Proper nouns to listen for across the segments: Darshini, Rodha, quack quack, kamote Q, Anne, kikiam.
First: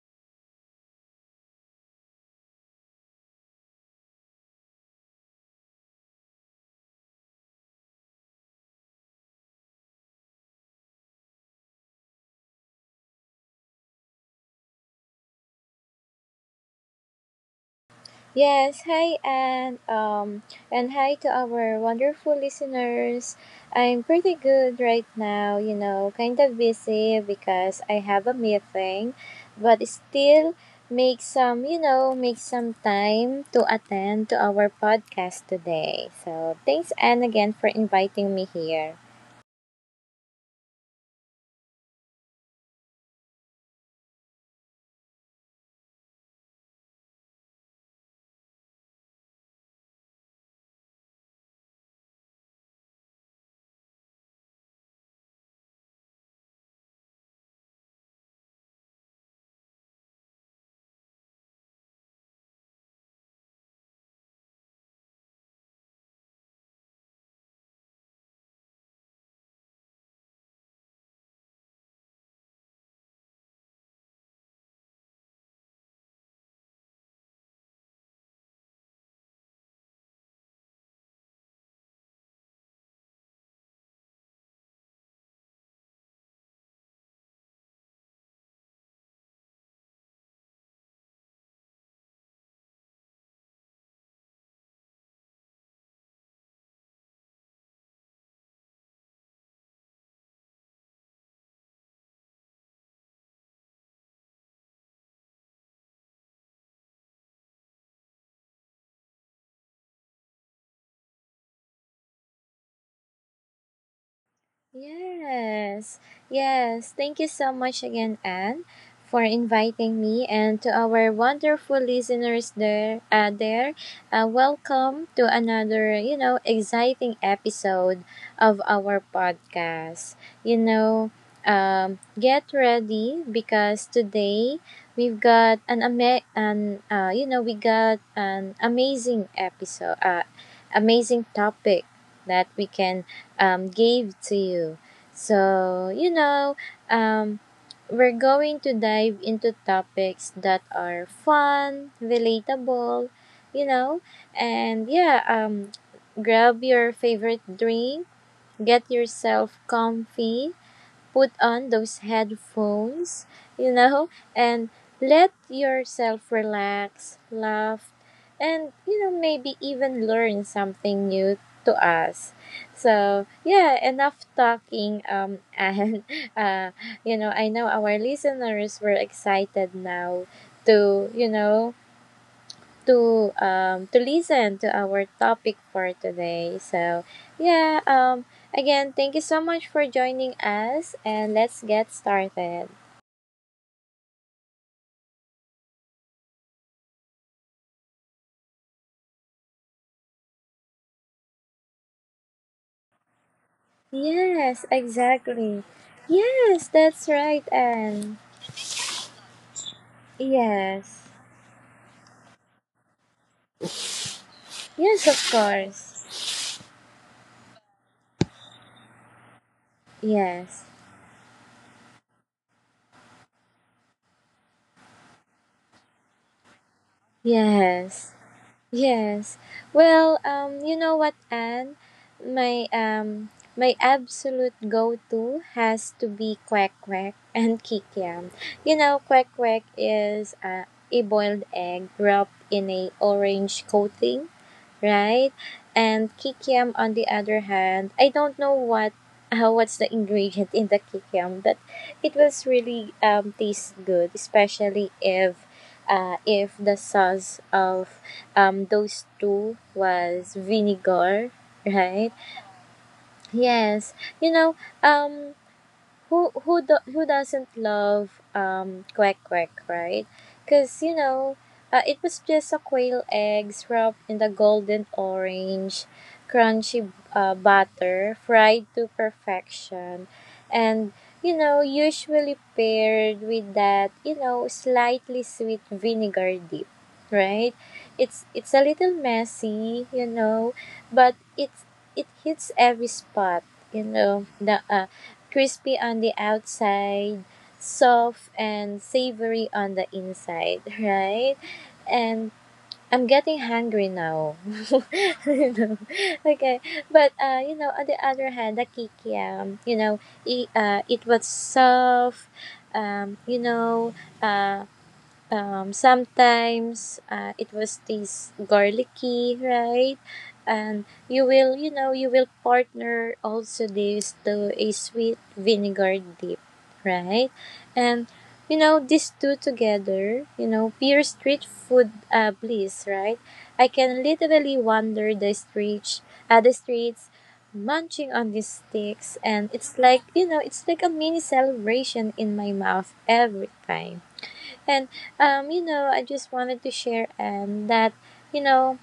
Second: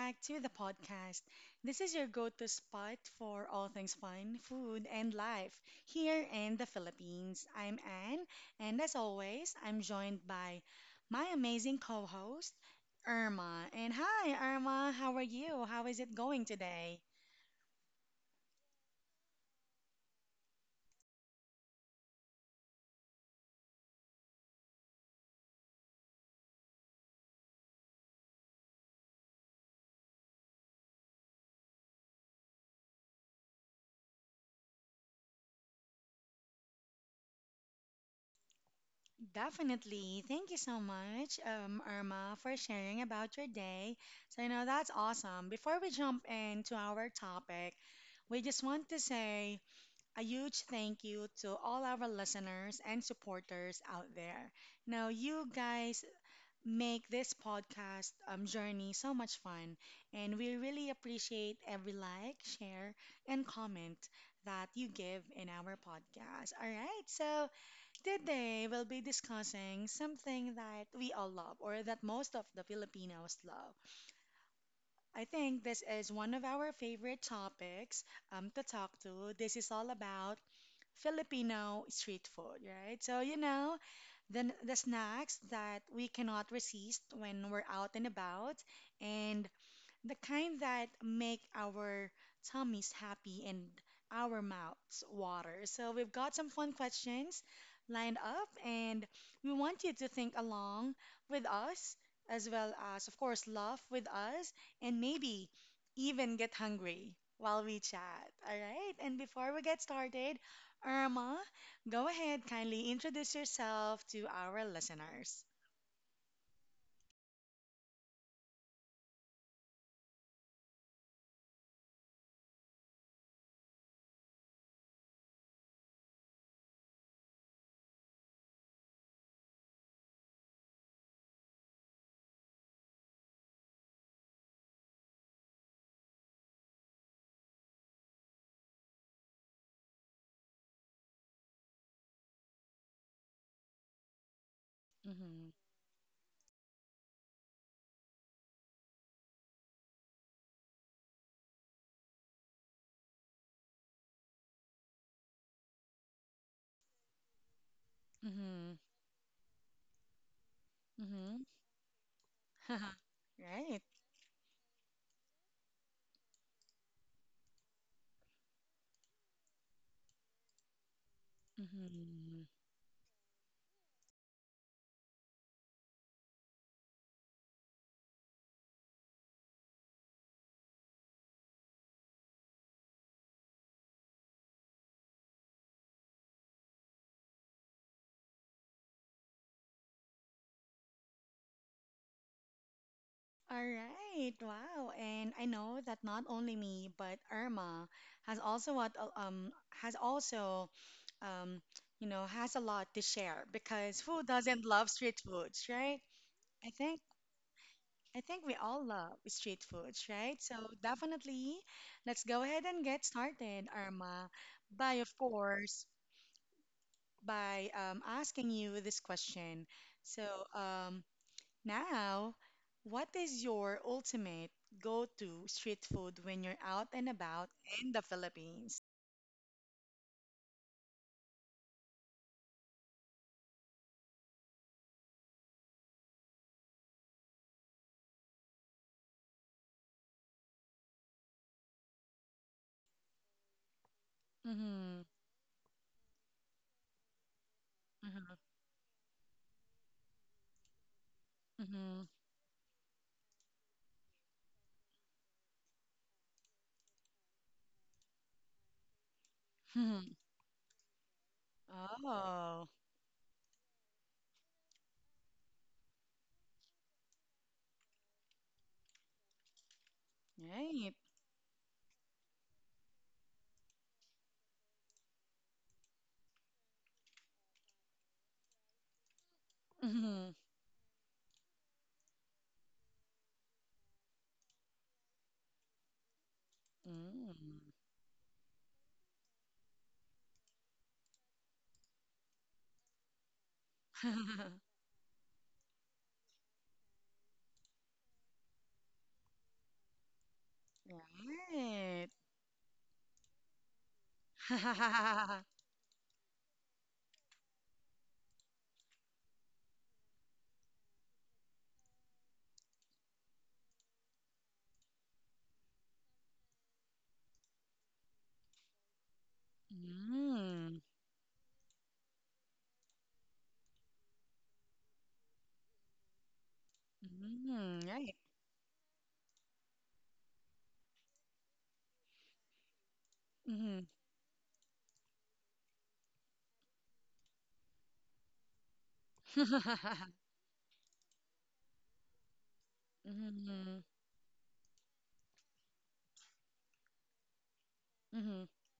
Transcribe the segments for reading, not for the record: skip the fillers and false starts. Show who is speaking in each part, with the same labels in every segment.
Speaker 1: back to the podcast. This is your go to spot for all things fun, food, and life here in the Philippines. I'm Anne, and as always, I'm joined by my amazing co host, Irma. And hi, Irma, how are you? How is it going today?
Speaker 2: Yes, hi and hi to our wonderful listeners. I'm pretty good right now, kind of busy because I have a meeting, but still make some time to attend to our podcast today. So, thanks Anne again for inviting me here.
Speaker 1: Definitely. Thank you so much, Irma, for sharing about your day. So, you know, that's awesome. Before we jump into our topic, we just want to say, a huge thank you to all our listeners and supporters out there. Now, you guys make this podcast journey so much fun, and we really appreciate every like, share, and comment that you give in our podcast. All right, so today we'll be discussing something that we all love, or that most of the Filipinos love. I think this is one of our favorite topics to talk to. This is all about Filipino street food, right? So, you know, the snacks that we cannot resist when we're out and about. And the kind that make our tummies happy and our mouths water. So we've got some fun questions lined up, and we want you to think along with us, as well as, of course, laugh with us, and maybe even get hungry while we chat. All right? And before we get started, Irma, go ahead, kindly introduce yourself to our listeners.
Speaker 2: Yes, yes. Thank you so much again, Anne, for inviting me, and to our wonderful listeners there. Welcome to another, exciting episode of our podcast. You know, get ready because today we got an amazing episode, amazing topic that we can gave to you.
Speaker 1: Mm-hmm.
Speaker 2: So, um, we're going to dive into topics that are fun, relatable, you know, and yeah, grab your favorite drink,
Speaker 1: Mm-hmm.
Speaker 2: get yourself comfy, put
Speaker 1: Mm-hmm.
Speaker 2: on those headphones, you
Speaker 1: Right.
Speaker 2: know, and let yourself relax, laugh, and, maybe even learn something new to us.
Speaker 1: Mhm.
Speaker 2: So, yeah, enough talking. And, uh, I know our listeners were excited now to, you know, to listen to our topic for today. So yeah, again, thank you so much for joining us, and let's get started.
Speaker 1: All right. Wow. And I know that not only me, but Irma has also what uh, um has also um you know, has a lot to share because who
Speaker 2: Yes,
Speaker 1: doesn't love street
Speaker 2: exactly.
Speaker 1: foods, right?
Speaker 2: Yes,
Speaker 1: I think
Speaker 2: that's right, and
Speaker 1: I think we all love street foods, right? So
Speaker 2: yes,
Speaker 1: definitely, let's go ahead and get started, Irma, by
Speaker 2: yes,
Speaker 1: of
Speaker 2: of
Speaker 1: course
Speaker 2: course.
Speaker 1: by asking you this question. So
Speaker 2: Yes,
Speaker 1: um, Now, what is your ultimate go-to street food when you're out and about in the
Speaker 2: yes.
Speaker 1: Philippines?
Speaker 2: Yes. Well, you know what, Anne? My um my absolute go to has to be quack quack and kikiam. Quack quack is a boiled egg wrapped in a orange coating,
Speaker 1: Mm-hmm.
Speaker 2: right? And kikiam on the other hand, I
Speaker 1: Mm-hmm.
Speaker 2: don't know what's the ingredient in the kikiam, but
Speaker 1: Mm-hmm.
Speaker 2: it was really taste good, especially if the sauce of those two
Speaker 1: Hmm.
Speaker 2: was vinegar, right?
Speaker 1: Oh,
Speaker 2: Yes, you know um who doesn't love quack quack, right? Because
Speaker 1: right.
Speaker 2: it was just a quail eggs wrapped in the golden orange crunchy butter fried to perfection,
Speaker 1: Mm-hmm.
Speaker 2: and usually paired with that slightly sweet vinegar dip, right?
Speaker 1: Mm.
Speaker 2: It's a little messy, but it hits every spot. The crispy on the outside, soft and savory on the inside, right?
Speaker 1: Right.
Speaker 2: And I'm getting hungry now. You know, okay, but on the other hand, the kikiam, it was soft, um, you know, uh, sometimes it was this garlicky, right?
Speaker 1: Mm.
Speaker 2: And you will partner also this to a sweet vinegar dip, right?
Speaker 1: Mm.
Speaker 2: And
Speaker 1: Right.
Speaker 2: these two together, pure street food bliss, right? I
Speaker 1: Mm-hmm.
Speaker 2: can literally wander the streets, munching on these sticks, and it's like, you know, it's like a mini celebration in my mouth every
Speaker 1: Mm-hmm.
Speaker 2: time. And I just wanted to share and that you
Speaker 1: Mm-hmm.
Speaker 2: know,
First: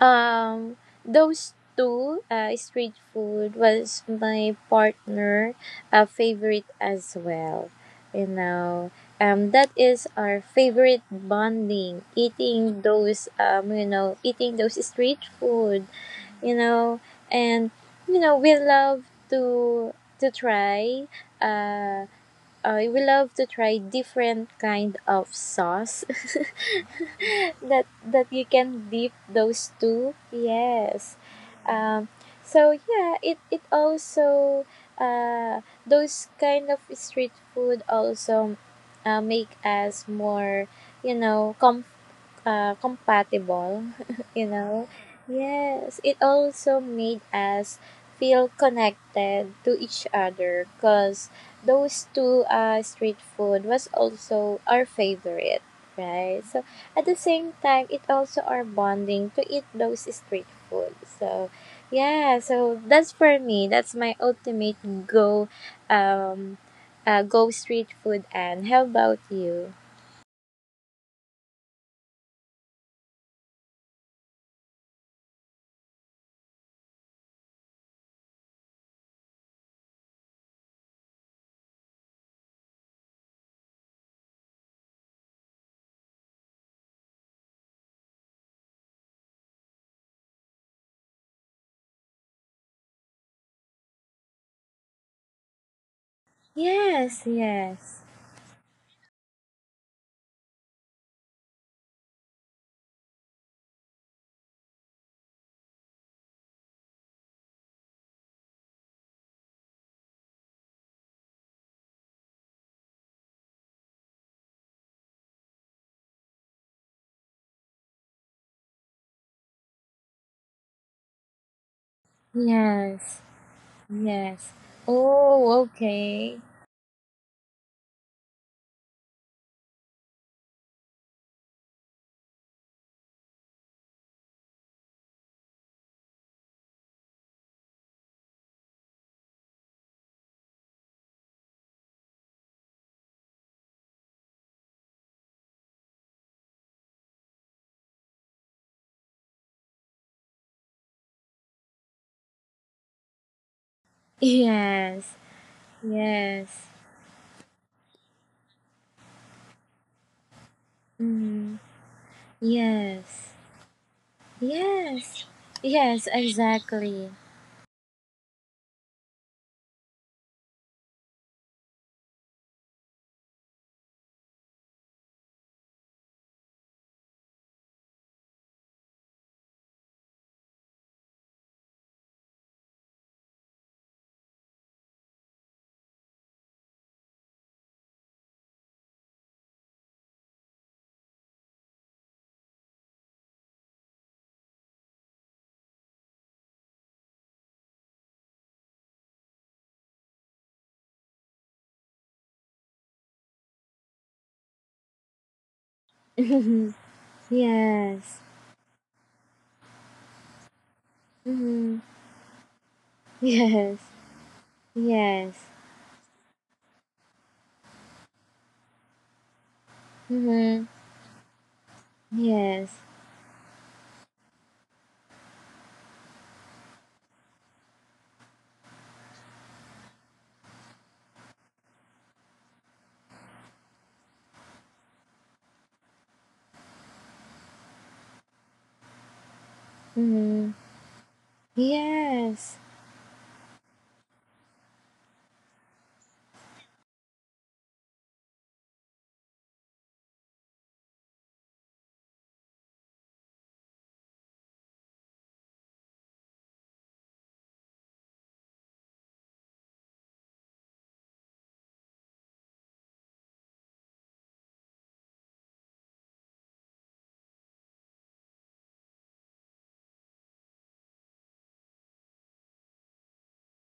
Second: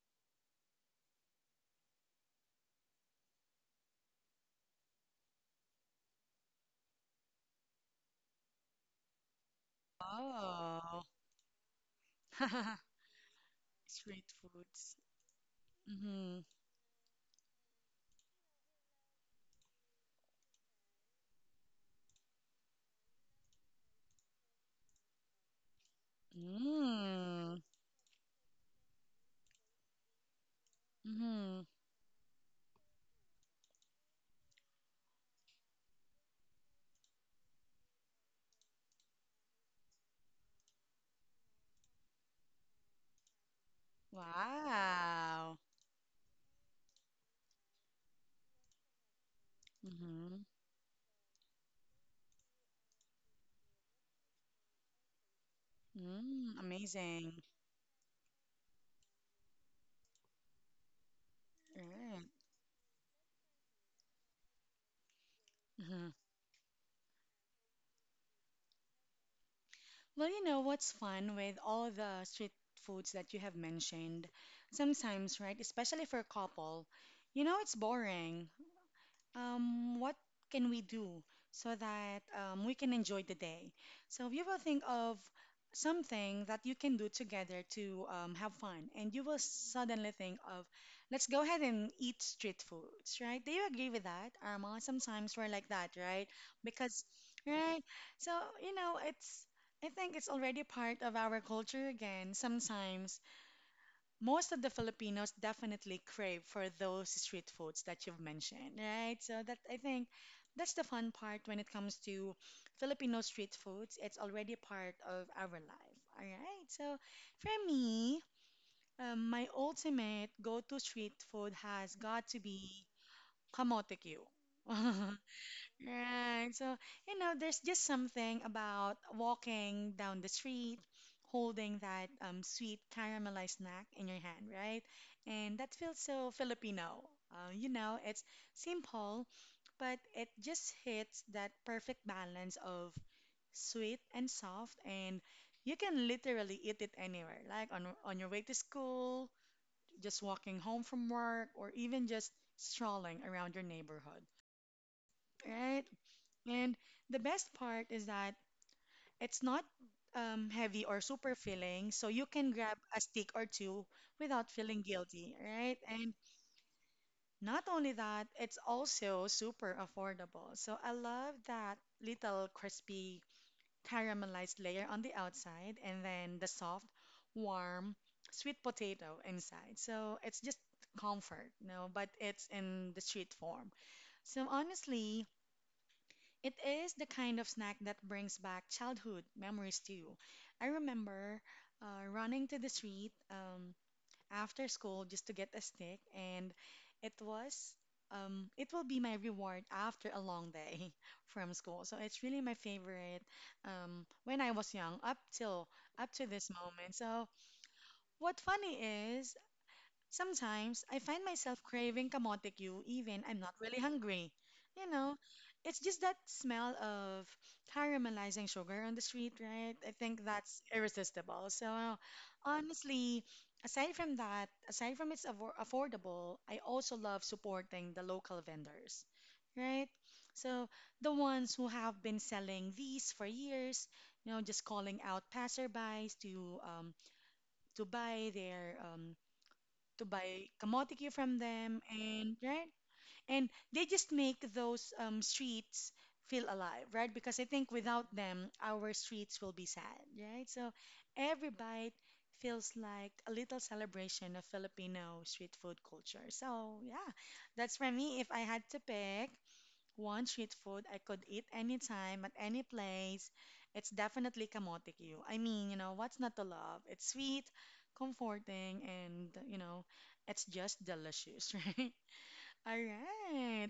Speaker 2: um, those two street food was my partner favorite as well. You know, that is our favorite
Speaker 1: Oh.
Speaker 2: bonding, eating those um, you know,
Speaker 1: Street
Speaker 2: eating those
Speaker 1: foods.
Speaker 2: street food.
Speaker 1: Mm-hmm.
Speaker 2: You know and you know We love to to try. uh Different kind of sauce
Speaker 1: Mm.
Speaker 2: that you can dip those two. Yes.
Speaker 1: Mm-hmm.
Speaker 2: Um, so yeah, it also those kind of street food also make us more you know com compatible, you know.
Speaker 1: Wow.
Speaker 2: Yes, it also made us feel connected to each
Speaker 1: Mm-hmm.
Speaker 2: other because those two street food was also our favorite, right?
Speaker 1: Mm,
Speaker 2: So at the
Speaker 1: amazing.
Speaker 2: same time, it also our bonding to eat those street food. So
Speaker 1: Right.
Speaker 2: yeah, so that's for me. That's my ultimate
Speaker 1: Mm-hmm.
Speaker 2: um, go street food. And how about you?
Speaker 1: Well, you know what's fun with all the street foods that you have mentioned? Sometimes, right, especially for a couple, you know it's boring. What can we do so that we can enjoy the day? So you will think of something that you can do together to have fun, and you will suddenly think of, let's go ahead and eat street foods, right? Do you agree with that, Arma? Sometimes we're like that, right? Because,
Speaker 2: Yes,
Speaker 1: right?
Speaker 2: yes.
Speaker 1: So you know, it's I think it's already part of our culture again. Sometimes most of the Filipinos definitely crave for those street foods that you've mentioned, right? So that I think that's the fun part when it comes to Filipino street foods. It's already part of our life. All right. So for me, my ultimate go-to street food has got to be
Speaker 2: Yes,
Speaker 1: kamote Q.
Speaker 2: yes. Oh, okay.
Speaker 1: Right. So, you know, there's just something about walking down the street holding that sweet caramelized snack in your hand, right? And that feels so Filipino. You know, it's simple, but it just hits that perfect balance of sweet and soft, and you can literally eat it anywhere, like on your way to school, just walking home from work, or even just strolling around your neighborhood.
Speaker 2: Yes,
Speaker 1: Right?
Speaker 2: yes.
Speaker 1: And the best part is that it's not heavy or super
Speaker 2: Mm,
Speaker 1: filling, so you can grab a stick
Speaker 2: yes,
Speaker 1: or two without feeling
Speaker 2: yes,
Speaker 1: guilty, right?
Speaker 2: yes,
Speaker 1: And
Speaker 2: exactly.
Speaker 1: not only that, it's also super affordable. So I love that little crispy caramelized layer on the outside and then the soft, warm, sweet potato inside. So it's just comfort, you know, but it's in the street form. So honestly, it is the kind of snack that brings back childhood memories to you. I remember running to the street after school just to get a snack, and it was it will be my reward after a long day from school. So it's really my favorite when I was young up to this
Speaker 2: yes,
Speaker 1: moment. So what funny is, sometimes I find myself
Speaker 2: mm,
Speaker 1: craving kamote Q even I'm not
Speaker 2: yes,
Speaker 1: really hungry. You know,
Speaker 2: yes,
Speaker 1: it's just that smell of caramelizing sugar on the street, right? I think that's
Speaker 2: mm,
Speaker 1: irresistible. So
Speaker 2: yes,
Speaker 1: honestly, aside from that, aside from it's affordable, I also love supporting the local vendors, right? So the ones who have been selling these for years, you know, just calling out passerbys to buy
Speaker 2: mm,
Speaker 1: kamotiki from them, and
Speaker 2: yes,
Speaker 1: right, and they just make those streets feel alive, right, because I think without them our streets will be sad, right? So every bite feels like a little celebration of Filipino street food culture. So yeah, that's for me. If I had to pick one street food I could eat anytime, at any place, it's definitely kamote Q. I mean, you know, what's not to love? It's sweet, comforting, and, you know, it's just delicious, right? All right.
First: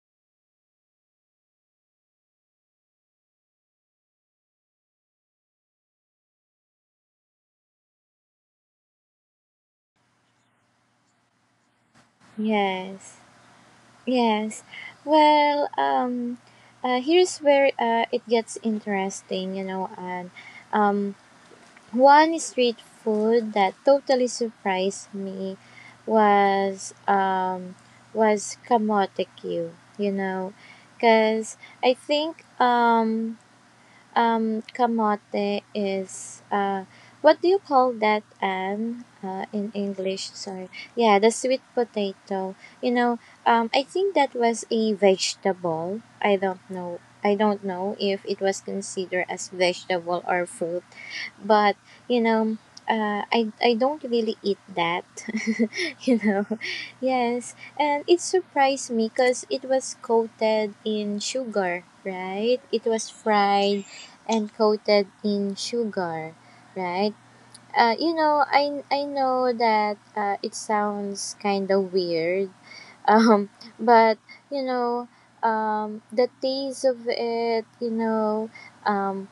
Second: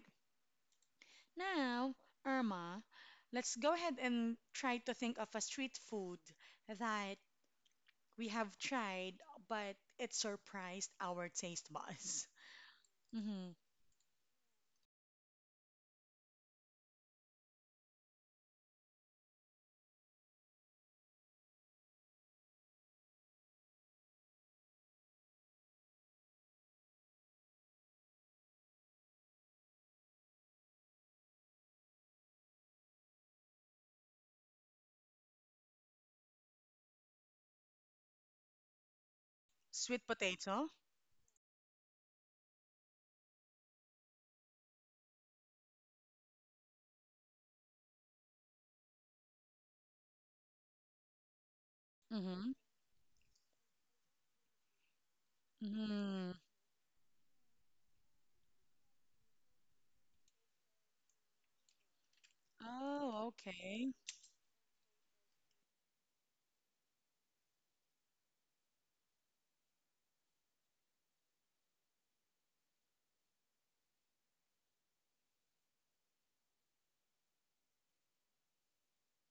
Speaker 1: Now, Irma, let's go ahead and try to think of a street food that we have tried, but it surprised our taste buds.
Speaker 2: yes,
Speaker 1: Hmm.
Speaker 2: yes. Well, here's where it gets interesting, and um, one street food that totally surprised me was um was kamote Q, cause I think kamote is what do you call that, Anne? In
Speaker 1: Sweet
Speaker 2: English,
Speaker 1: potato?
Speaker 2: sorry. Yeah, the sweet potato. You know, I think that was a vegetable. I don't know. I don't know if it was considered as vegetable or fruit, but you
Speaker 1: Mm-hmm.
Speaker 2: know, I don't really eat that. you
Speaker 1: Mm-hmm.
Speaker 2: know, yes, and it surprised me because it was coated in sugar, right? It was
Speaker 1: Oh,
Speaker 2: fried
Speaker 1: okay.
Speaker 2: and coated in sugar, right? I know that it sounds kind of weird, um, but you know, the taste of it, um,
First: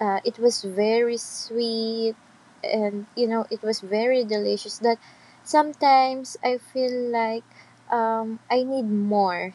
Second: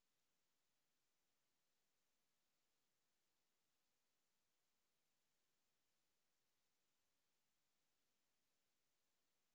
Speaker 2: it was very sweet, and it was very delicious. That sometimes I feel like I need more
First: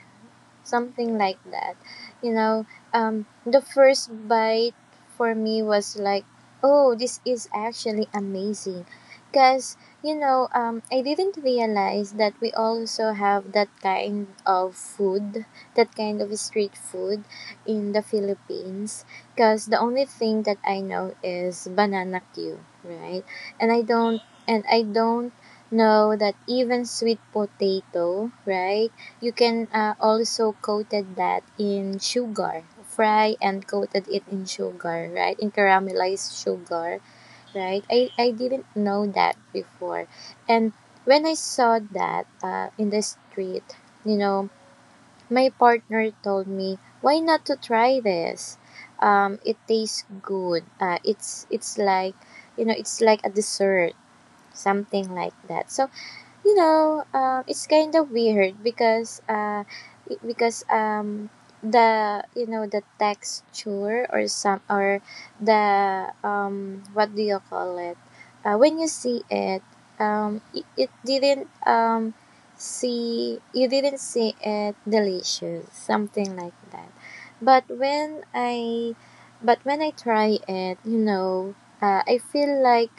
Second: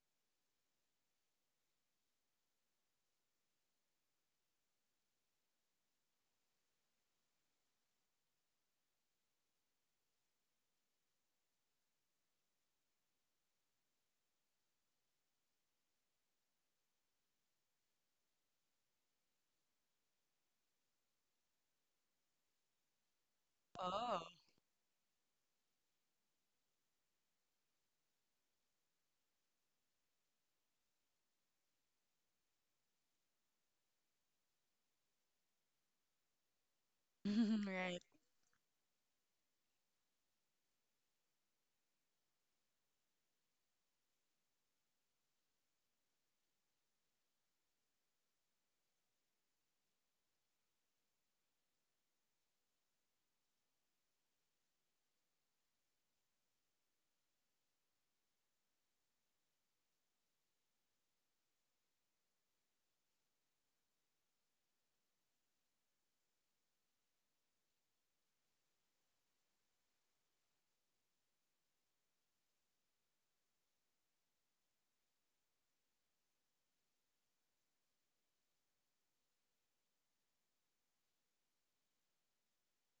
Speaker 2: something like that. You know, the first bite for me was like, oh, this is actually amazing. Because, I didn't realize that we also have that kind of food, that kind of street food in the Philippines. Because the only thing that I know is banana queue, right? And I don't,
Speaker 1: Oh.
Speaker 2: and I don't know that even sweet potato, right? You can also coated that in sugar, fry and coated it in sugar, right? In caramelized sugar, right?
Speaker 1: Right,
Speaker 2: I didn't know that before. And when I saw that in the street, you know, my partner told me, why not to try this? It tastes good. It's like a dessert, something like that. So it's kind of weird because i- because um, the you know the texture or some or the what do you call it? When you see it, it didn't see you didn't see it delicious, something like that. But when I but when I try it, I feel like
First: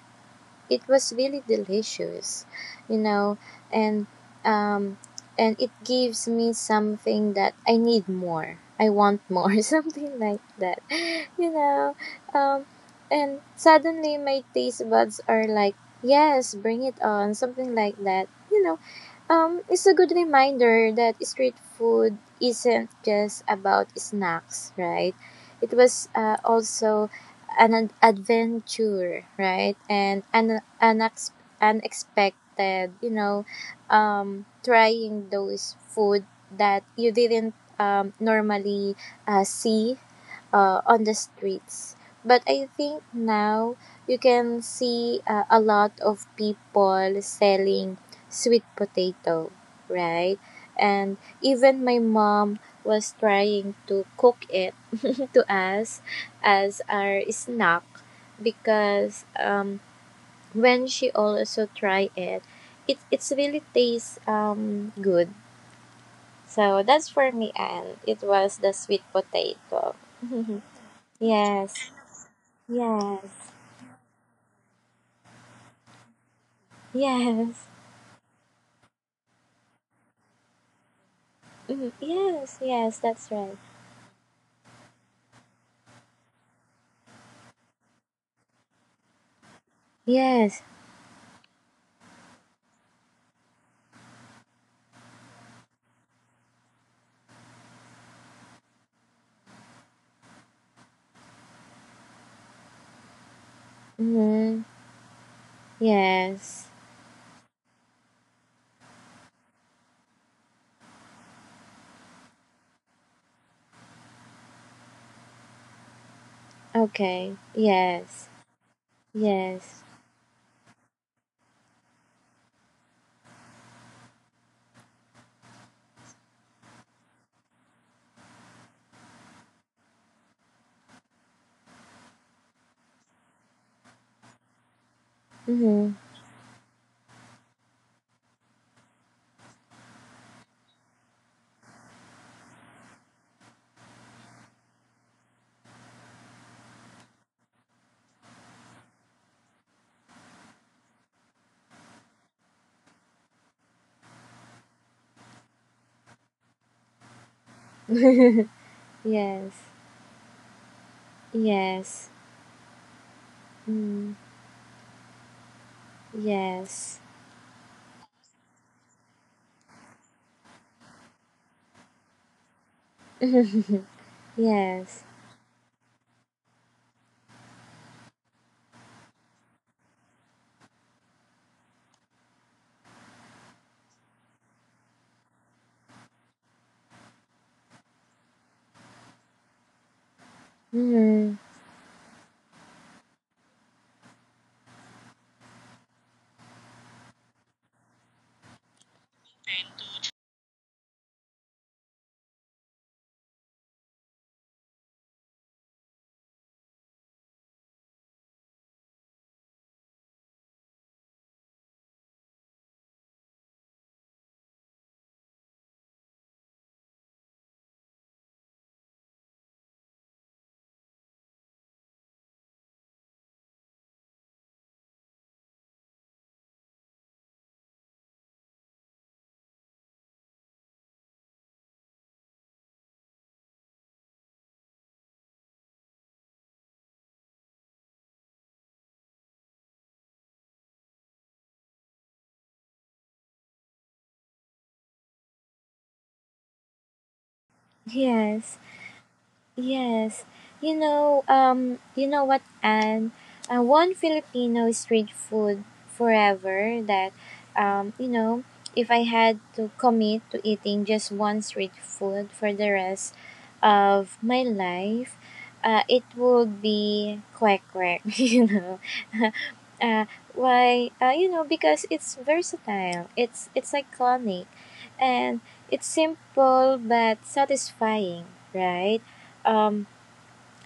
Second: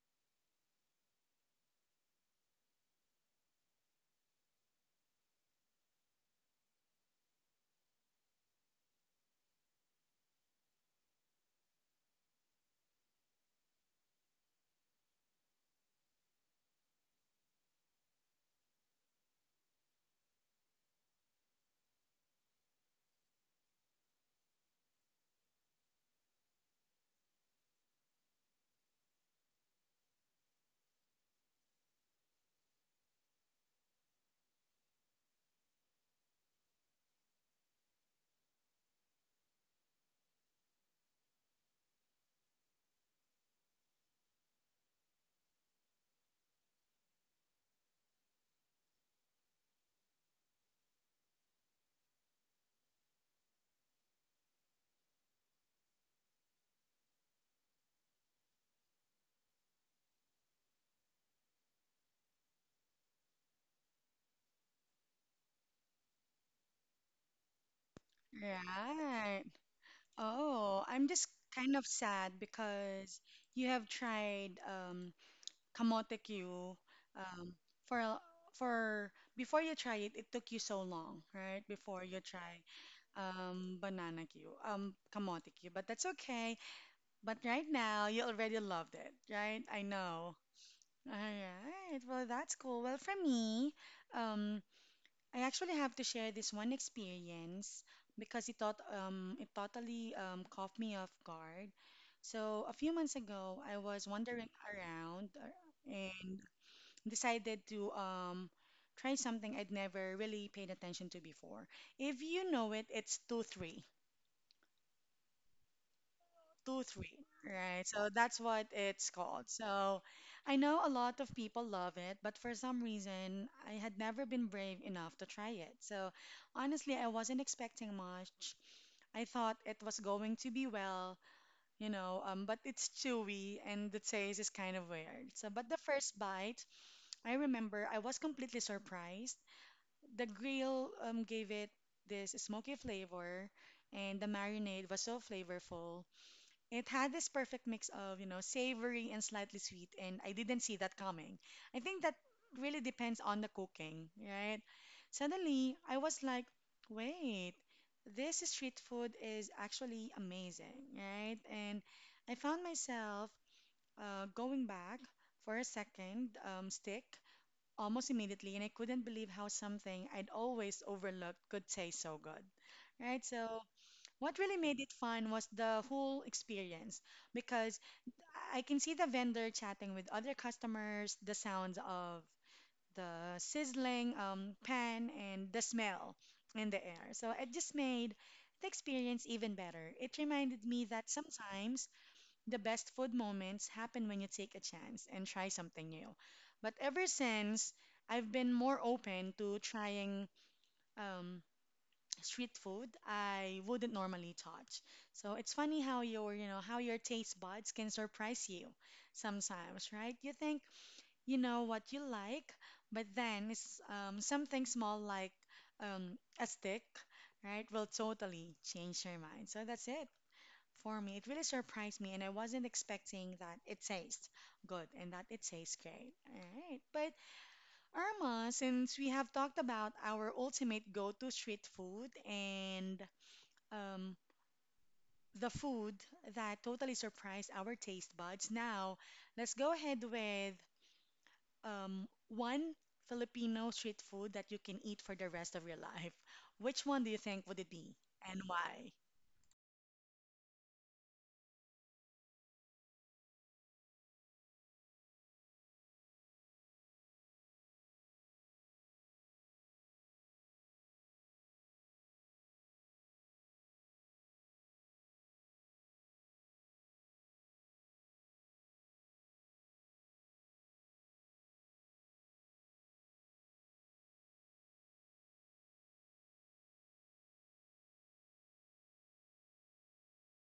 Speaker 2: it was really delicious, you know, and um, and it gives me something that I need more. I want more, something like that, you know. Um, and suddenly my taste buds are like, yes, bring it on, something like that, It's a good reminder that street food isn't just about snacks, right? It was also an adventure, right? And an unexpected, trying those food that you didn't normally see on the streets. But I think now you can see a lot of people selling sweet potato, right? And even my mom was trying to cook it to us as our snack because when she also try it, it's really tastes good. So that's for me, and it was the sweet
Speaker 1: right.
Speaker 2: potato.
Speaker 1: Oh, I'm just kind of
Speaker 2: Yes,
Speaker 1: sad because
Speaker 2: yes,
Speaker 1: you have tried Kamote Q um
Speaker 2: yes,
Speaker 1: for a- for before you try it, it took you so long, right?
Speaker 2: mhm.
Speaker 1: Before you
Speaker 2: Yes,
Speaker 1: try
Speaker 2: yes. That's right.
Speaker 1: Banana Q, Kamote Q, but that's okay. But right now, you already loved it, right? I know.
Speaker 2: Yes,
Speaker 1: All right. Well, that's cool. Well, for me, um I actually have to share this one experience because it thought it totally caught me off guard. So a few months ago, I was wandering
Speaker 2: mm,
Speaker 1: around and
Speaker 2: yes.
Speaker 1: decided to try something I'd never really paid attention to before. If you know it, it's 2-3. Two, three,
Speaker 2: Okay.
Speaker 1: right? So
Speaker 2: Yes.
Speaker 1: that's what it's called.
Speaker 2: Yes.
Speaker 1: So I know a lot of people love it, but for some reason, I had never been brave enough to try it. So honestly, I wasn't expecting much. I thought it was going to be, well, you know, but it's chewy and the taste is kind of weird. So, but the
Speaker 2: Mhm.
Speaker 1: first bite, I remember I was completely surprised. The grill gave it this smoky flavor, and the marinade was so flavorful it had this perfect mix of, you know, savory and slightly sweet, and I didn't see that coming. I think that really depends on the cooking, right? Suddenly, I was like, wait, this street food
Speaker 2: yes.
Speaker 1: is actually amazing, right? And
Speaker 2: Yes.
Speaker 1: I found myself
Speaker 2: Mm.
Speaker 1: going back for a second
Speaker 2: Yes.
Speaker 1: stick almost immediately, and I couldn't believe how something I'd always overlooked could taste so good, right? So what really
Speaker 2: yes.
Speaker 1: made it fun was the whole experience because I can see the vendor chatting with other customers, the sounds of the sizzling pan, and the smell in the air. So it just made the experience even better. It reminded me that
Speaker 2: Mhm.
Speaker 1: sometimes the best food moments happen when you take a chance and try something new. But ever since, I've been more open to trying um, street food I wouldn't normally touch. So it's funny how your, you know, how your taste buds can surprise you sometimes, right? You think you know what you like, but then it's something small, like a stick, right, will totally change your mind. So that's it for me. It really surprised me, and I wasn't expecting that it tastes good and that it tastes great. All right, but Irma, since we have talked about our ultimate go-to street food and um, the food that totally surprised our taste buds, now let's go ahead with one Filipino street food that you can eat for the rest of your life. Which one do you think would it be,
Speaker 2: Yes.
Speaker 1: and why?
Speaker 2: Yes, you know what, Anne? One Filipino street food forever that, um, you know, if I had to commit to eating just one street food for the rest of my life, it would be kwek kwek, . Uh, why? Because it's versatile. It's iconic, and it's simple but satisfying, right? Um,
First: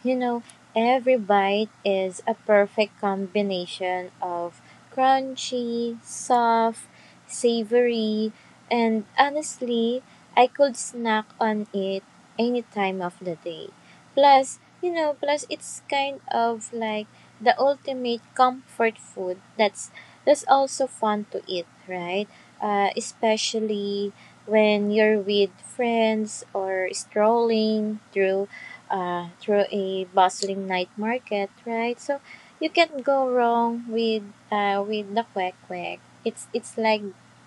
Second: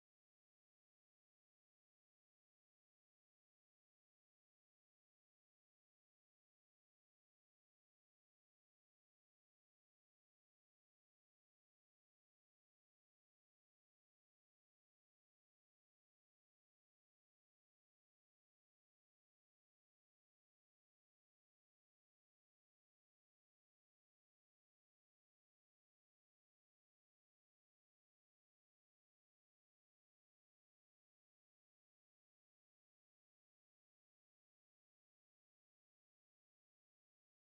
Speaker 2: you know, every bite is a perfect combination of crunchy, soft, savory, and honestly, I could snack on it any time of the day. Plus it's kind of like the ultimate comfort food that's also fun to eat, right? Especially when you're with friends or strolling through a bustling night market, right? So you can't go wrong with the quack quack. It's like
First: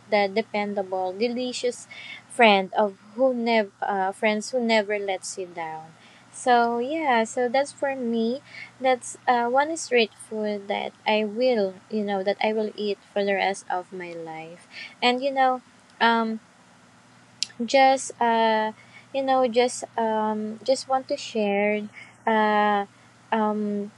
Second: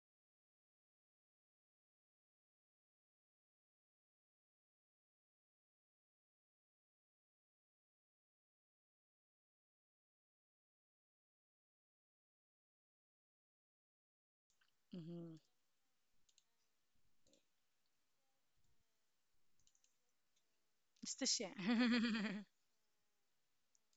Speaker 2: the dependable, delicious friends who never lets you down. So yeah, so that's for me. That's one street food that I will you know that I will eat for the rest of my life, and
Speaker 1: Hmm.
Speaker 2: um just uh just want to
Speaker 1: Just to share.
Speaker 2: share. uh um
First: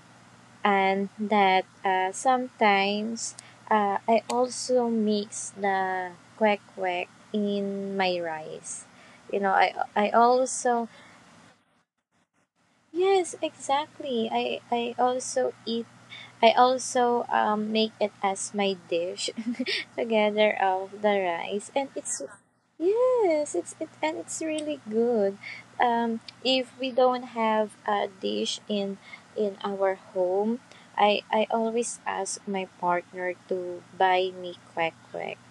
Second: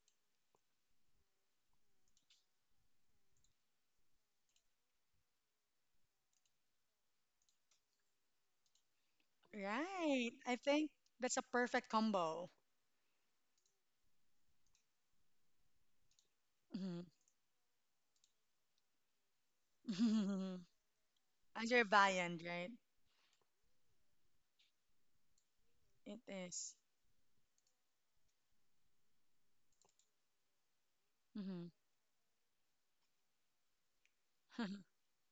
Speaker 2: and that sometimes I also mix the quack quack in my rice. I
Speaker 1: Right. I
Speaker 2: also.
Speaker 1: think that's a perfect combo.
Speaker 2: Yes, exactly. I also eat. I also make it as my dish together
Speaker 1: Mm-hmm.
Speaker 2: of the rice
Speaker 1: As
Speaker 2: and
Speaker 1: your
Speaker 2: it's.
Speaker 1: viand, right?
Speaker 2: Yes, it's it's really good.
Speaker 1: It
Speaker 2: If
Speaker 1: is.
Speaker 2: we don't have a dish in our home, I
Speaker 1: Mm-hmm.
Speaker 2: always ask my partner to buy me quack quack.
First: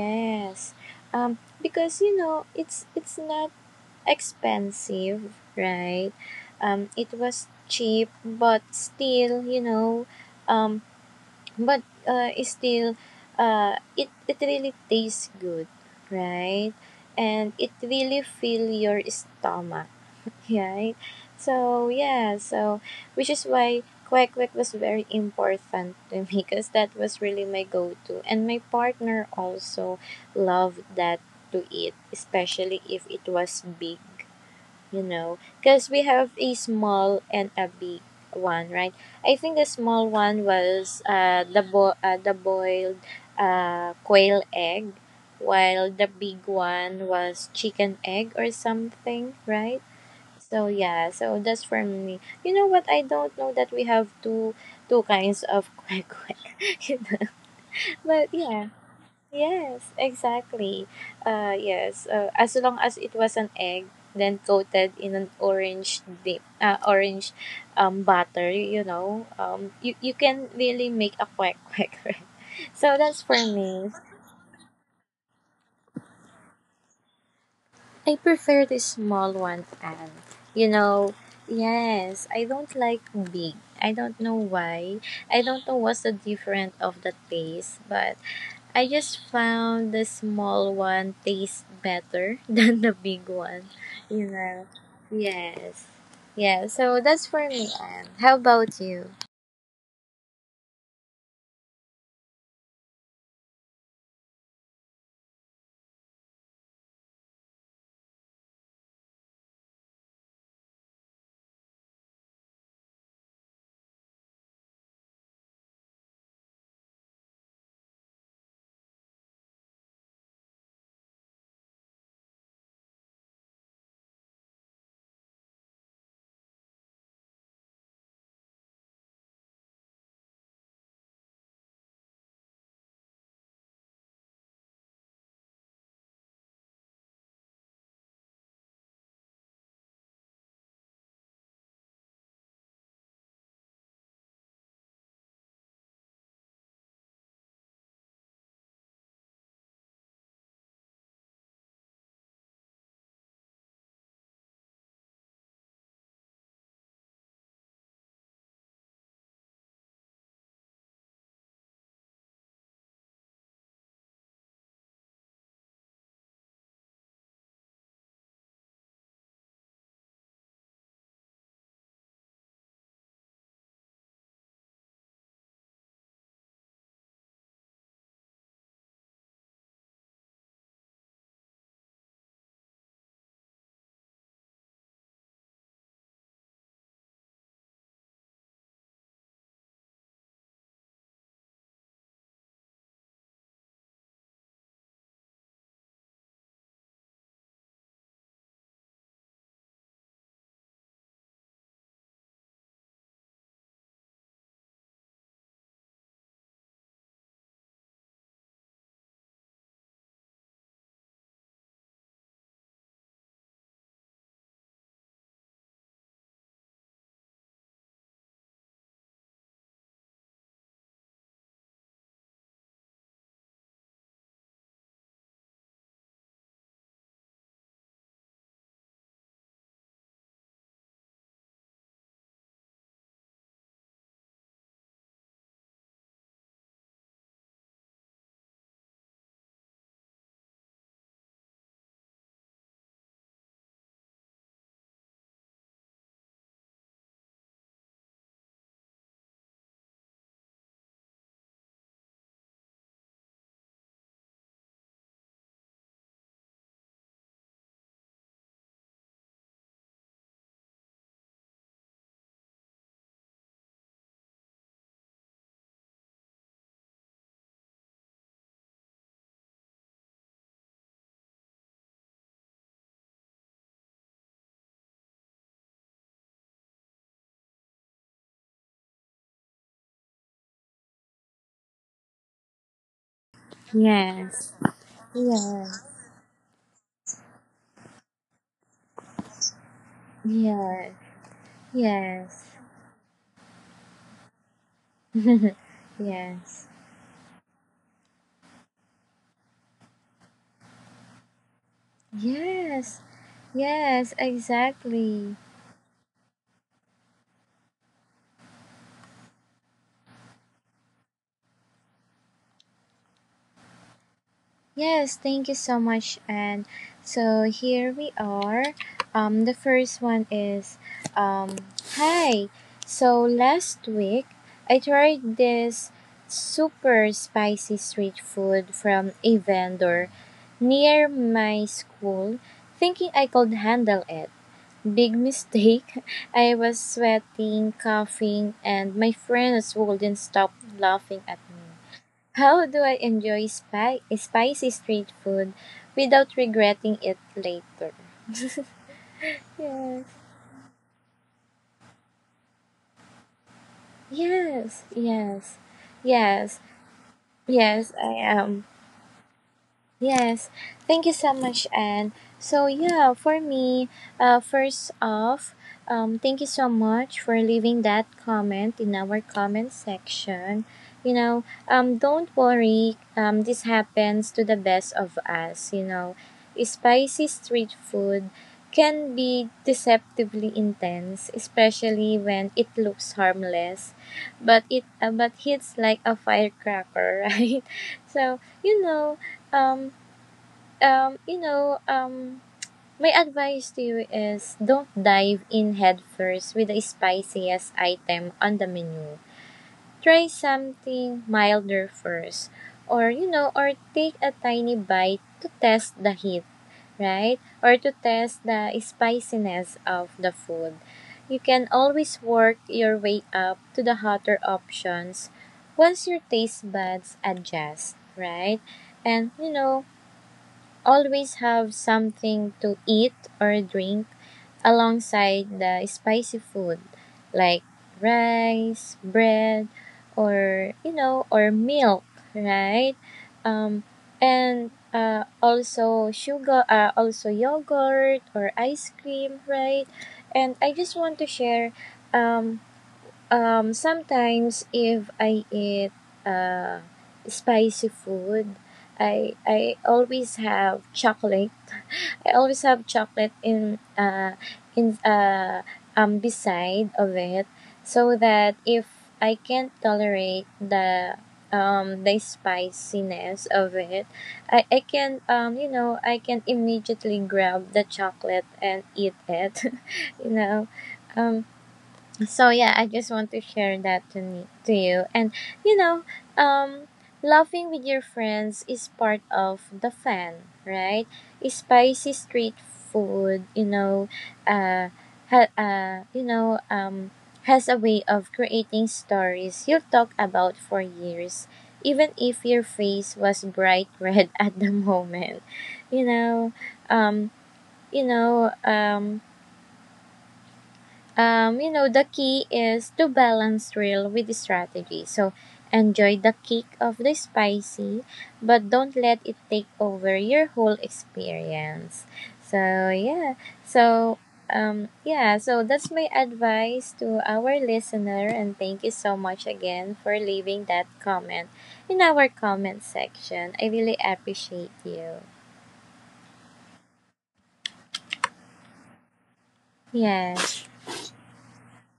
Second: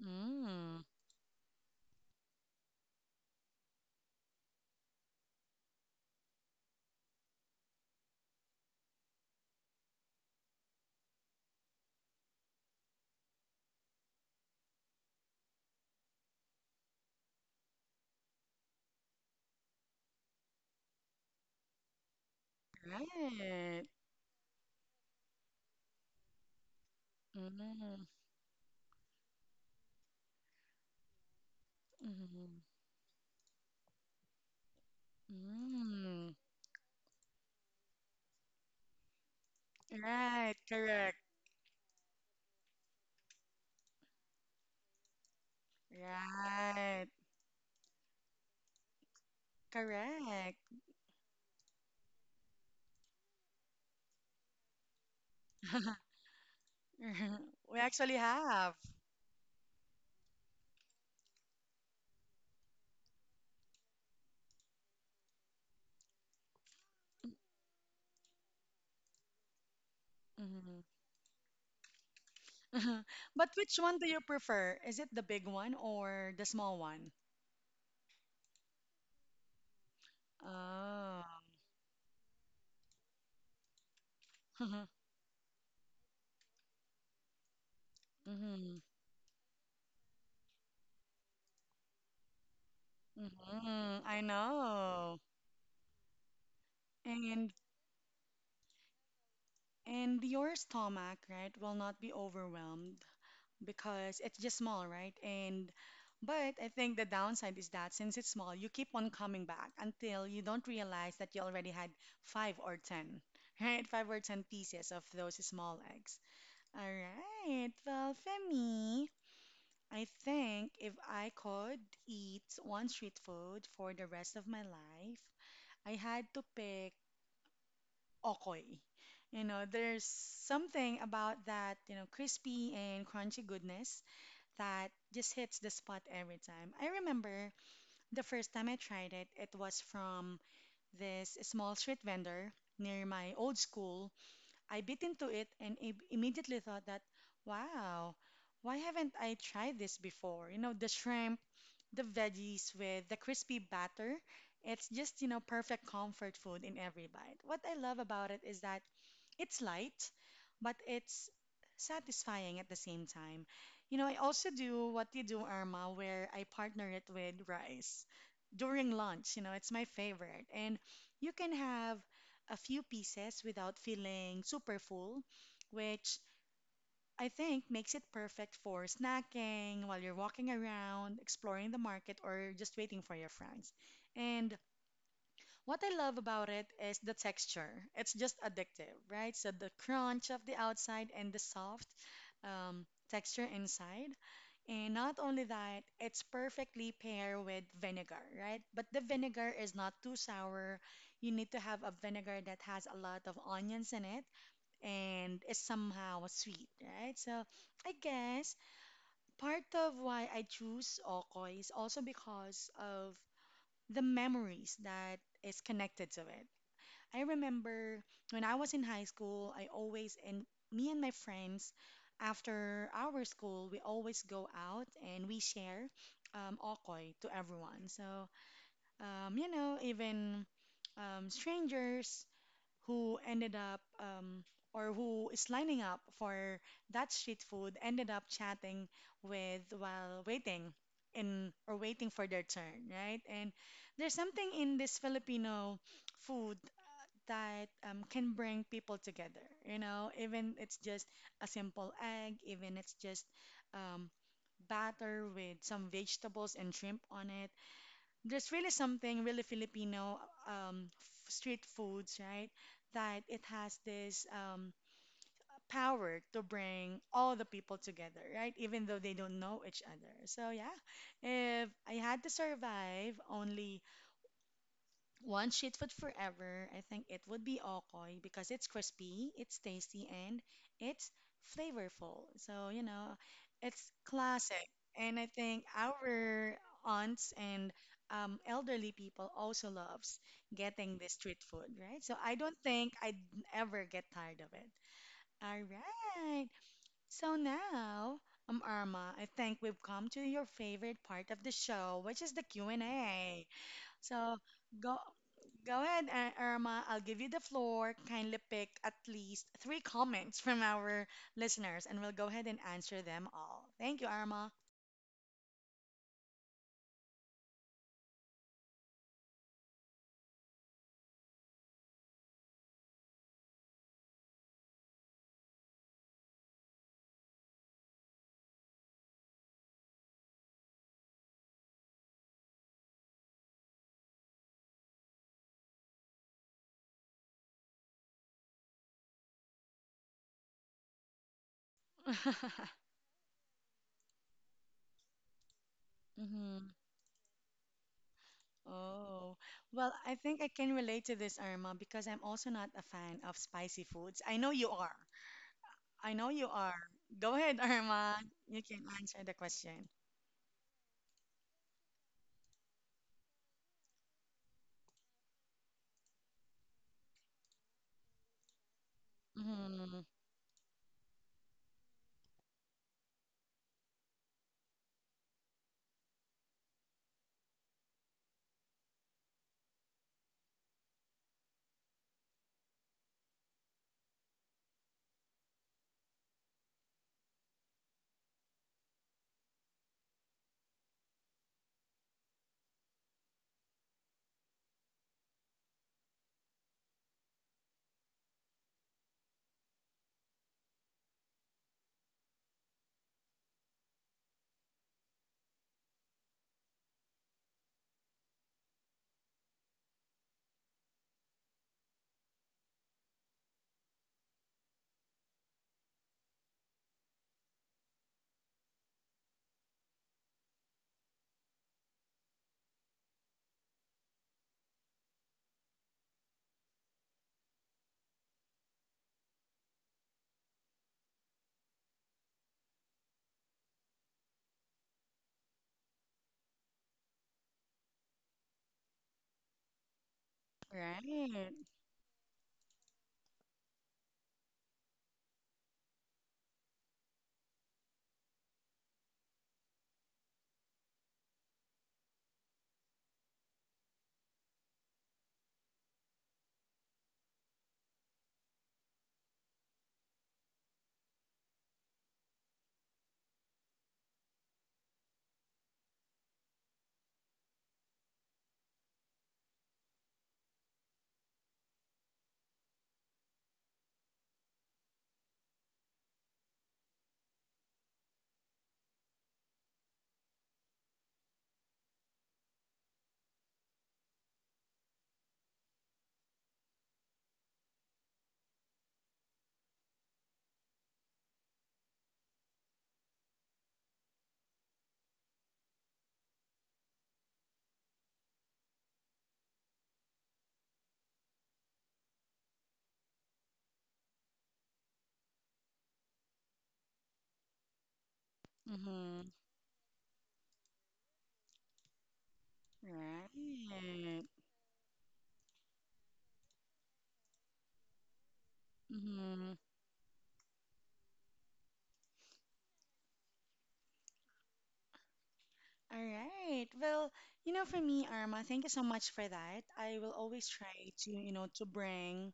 Speaker 1: Mm,
Speaker 2: Because it's not expensive, right? It was cheap, but still, um, but it's still, it really tastes good, right? And it really fill your stomach, right? So yeah, so which is why
Speaker 1: right.
Speaker 2: kwek kwek was very important to me because that was really my
Speaker 1: Mm,
Speaker 2: go-to, and my partner also loved that to eat,
Speaker 1: mm,
Speaker 2: especially if it was big, you know, because we have
Speaker 1: mm.
Speaker 2: a small and a big one, right? I think the small one
Speaker 1: Right,
Speaker 2: was
Speaker 1: correct.
Speaker 2: the boiled quail egg, while the big one
Speaker 1: Right,
Speaker 2: was chicken egg or something, right? so
Speaker 1: correct.
Speaker 2: yeah so that's for me. You know what, I don't know that we have two kinds of quack quack.
Speaker 1: We
Speaker 2: But
Speaker 1: actually
Speaker 2: yeah.
Speaker 1: have.
Speaker 2: Yes, exactly. Yes, as long as it was an egg, then coated in an orange dip, orange butter, you know, you can really
Speaker 1: Mhm.
Speaker 2: make a quack quack, right? So that's for
Speaker 1: But
Speaker 2: me.
Speaker 1: which one do you prefer? Is it the big one or the small one?
Speaker 2: I prefer the small ones, and you know,
Speaker 1: Oh.
Speaker 2: yes, I don't like big. I don't know why. I don't know what's the difference of the taste, but I
Speaker 1: Hmm.
Speaker 2: just found the small one tastes better than the big one,
Speaker 1: Hmm,
Speaker 2: you
Speaker 1: I
Speaker 2: know.
Speaker 1: know.
Speaker 2: Yes. Yeah, so that's for me,
Speaker 1: And
Speaker 2: Anne. How about you?
Speaker 1: and your stomach, right, will not be overwhelmed because it's just small, right? And but I think the downside is that since it's small, you keep on coming back until you don't realize that you already had 5 or 10, right? 5 or 10 pieces of those small eggs. All right. Well, for me, I think if I could eat one street food for the rest of my life, I had to pick okoy. You know, there's something about that, you know, crispy and crunchy goodness that just hits the spot every time. I remember the first time I tried it, it was from this small street vendor near my old school. I bit into it and immediately thought that, wow, why haven't I tried this before? You know, the shrimp the veggies with the crispy batter. It's just, perfect comfort food in every bite. What I love about it is that it's light, but it's satisfying at the same time. You know, I also do what you do, Irma, where I partner it with rice during lunch. You know, it's my favorite. And you can have a few pieces without feeling super full, which I think makes it perfect for snacking while you're walking around, exploring the market, or just waiting for your friends. And what I love about it is the texture. It's just addictive, right? So the crunch of the outside and the soft um, texture inside. And not only that, it's perfectly paired with vinegar, right? But the vinegar is not too sour. You need to have a vinegar that has a lot of onions in it and is somehow sweet, right? So I guess part of why I choose Okoy is also because of the memories that is connected to it. I remember when I was in high school, I always and me and my friends after our school, we always go out and we share Okoy to everyone. So you know, even strangers who ended up or who is lining up for that street food ended up chatting with while waiting in or waiting for their turn, right? And there's something in this Filipino food that can bring people together, you know, even it's just a simple egg, even it's just um, batter with some vegetables and shrimp on it there's really something really Filipino street foods, right? That it has this power to bring all the people together, right? Even though they don't know each other. So yeah, if I had to survive only one street food forever, I think it would be okoy because it's crispy, it's tasty, and it's flavorful. So, you know, it's classic.
Speaker 2: Yes.
Speaker 1: And I think
Speaker 2: Yes.
Speaker 1: our aunts and elderly people also loves getting this
Speaker 2: Yes.
Speaker 1: street food, right? So I don't
Speaker 2: Yes.
Speaker 1: think I'd ever get tired of it. All right.
Speaker 2: Yes.
Speaker 1: So now, Arma, I think we've come to your favorite part of the show, which is the
Speaker 2: Yes.
Speaker 1: Q&A. So
Speaker 2: Yes,
Speaker 1: go
Speaker 2: exactly.
Speaker 1: go ahead, Irma. I'll give you the floor. Kindly pick at least three comments from our listeners, and we'll go ahead and answer them all. Thank you, Irma.
Speaker 2: Yes, thank you so much. And so here we are. The first one is um, hi. So last week, I tried this super spicy street food from a vendor near my school, thinking I could handle it. Big mistake. I was sweating, coughing, and my friends wouldn't stop laughing at me. How do I enjoy spicy street food without
Speaker 1: hmm.
Speaker 2: regretting it later?
Speaker 1: Oh, well, I
Speaker 2: Yes.
Speaker 1: think I can relate to this, Irma, because I'm also not a fan of spicy foods. I know you are.
Speaker 2: Yes. Yes.
Speaker 1: I know you are.
Speaker 2: Yes.
Speaker 1: Go ahead, Irma.
Speaker 2: Yes, I
Speaker 1: You can
Speaker 2: am.
Speaker 1: answer the question.
Speaker 2: Yes, thank you so much, Anne. So yeah, for me, first off, thank you so much for leaving that comment in our
Speaker 1: Mm-hmm.
Speaker 2: comment section. You know, don't worry. This happens to the best of us. You know, spicy street food can be deceptively intense, especially when it looks harmless, but it but hits like a firecracker, right? So you know, um, um, you know, um, my advice to you is don't dive in headfirst with the spiciest item on the menu. Try something milder first, or you know, or take a tiny bite to test the heat, right? Or to test the spiciness of the food. You can always work your way up to the hotter options once your taste buds adjust, right? And you know, always have something to eat or drink alongside the spicy food like rice, bread, or you know, or milk, right? Um, and also sugar, also yogurt or ice cream, right? And I just want
Speaker 1: Right.
Speaker 2: to share um, sometimes if I eat uh, spicy food, I always have chocolate. I always have chocolate in beside of it, so that if I can't tolerate the spiciness of it, I can you know, I can immediately grab the chocolate and eat it, you know. um so yeah, I just want to share that to me to you. And you know, um laughing with your friends is part of the fun, right? Spicy street food, you know, uh, ha- uh you know, um has a way of creating stories you'll talk about for years, even if your face was bright red at the moment. You know, um you know, um you know, the key is to balance real with the strategy. So enjoy the kick of the spicy, but
Speaker 1: Mm-hmm.
Speaker 2: don't let it take over your whole experience. So yeah,
Speaker 1: Right.
Speaker 2: so yeah, so that's my advice to our listener, and thank you so
Speaker 1: Mm-hmm.
Speaker 2: much again for leaving that comment in our comment section. I really appreciate you.
Speaker 1: All right. Well, you know, for me, Arma, thank you so much for that. I will always try
Speaker 2: Yes,
Speaker 1: to, you know, to bring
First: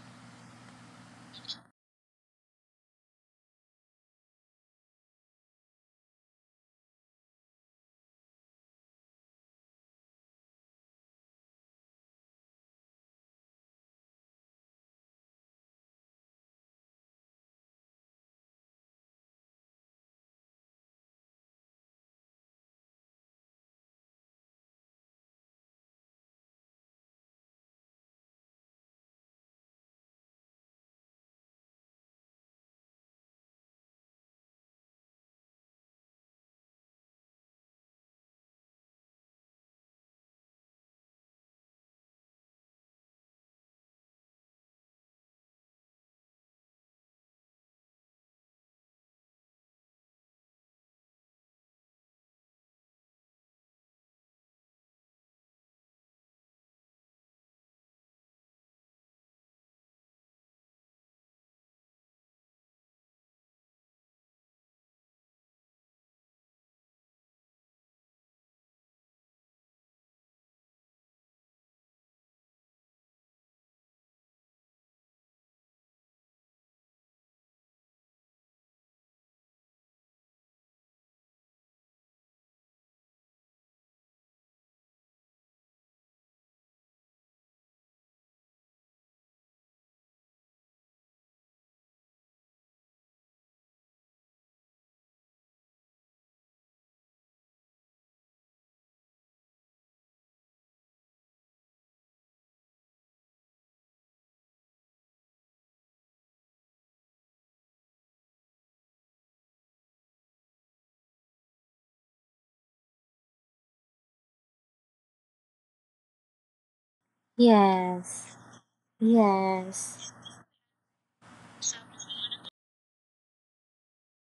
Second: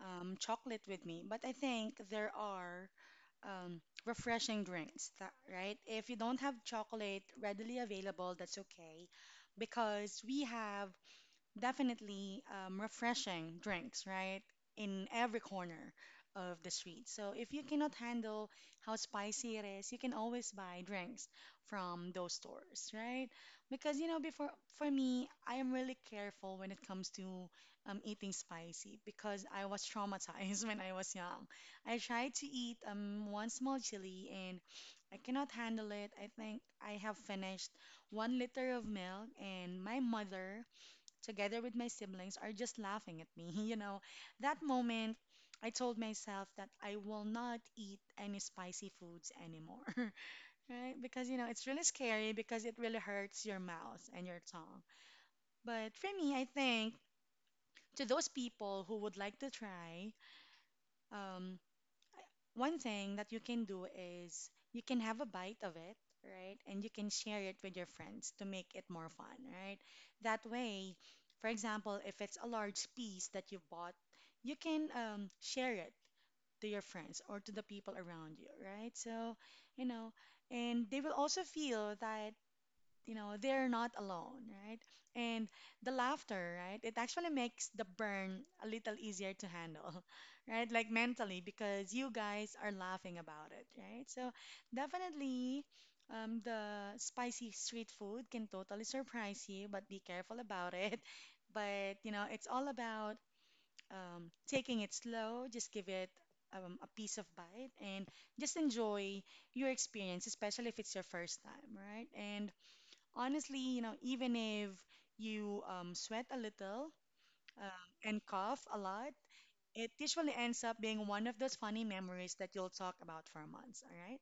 Speaker 1: chocolate with me. But I think there are refreshing drinks, that, right? If you don't have chocolate readily available, that's okay, because we have definitely refreshing drinks, right? In every corner of the street. So if you cannot handle how spicy it is, you can always buy drinks from those stores, right? Because you know, before for me, I am really careful when it comes to eating spicy because I was traumatized when I was young. I tried to eat one small chili and I cannot handle it. I think I have finished one liter of milk, and my mother together with my siblings, are just laughing at me. You know, that moment, I told myself that I will not eat any spicy foods anymore, right? Because, you know, it's really scary because it really hurts your mouth and your tongue. But for me, I think to those people who would like to try, um, one thing that you can do is you can have a bite of it, right? And you can share it with your friends to make it more fun, right? That way, for example, if it's a large piece that you bought, you can share it to your friends or to the people around you, right? So, you know, and they will also feel that you know they're not alone, right? And the laughter, right, it actually makes the burn a little easier to handle right, like mentally because you guys are laughing about it, right? So definitely the spicy street food can totally surprise you, but be careful about it. But you know, it's all about taking it slow, just give it a piece of bite and just enjoy your experience, especially if it's your first time, right? And honestly, you know, even if you sweat a little and
Speaker 2: yes,
Speaker 1: cough a lot, it
Speaker 2: yes.
Speaker 1: usually ends up being one of those funny memories that you'll talk about for months, all right?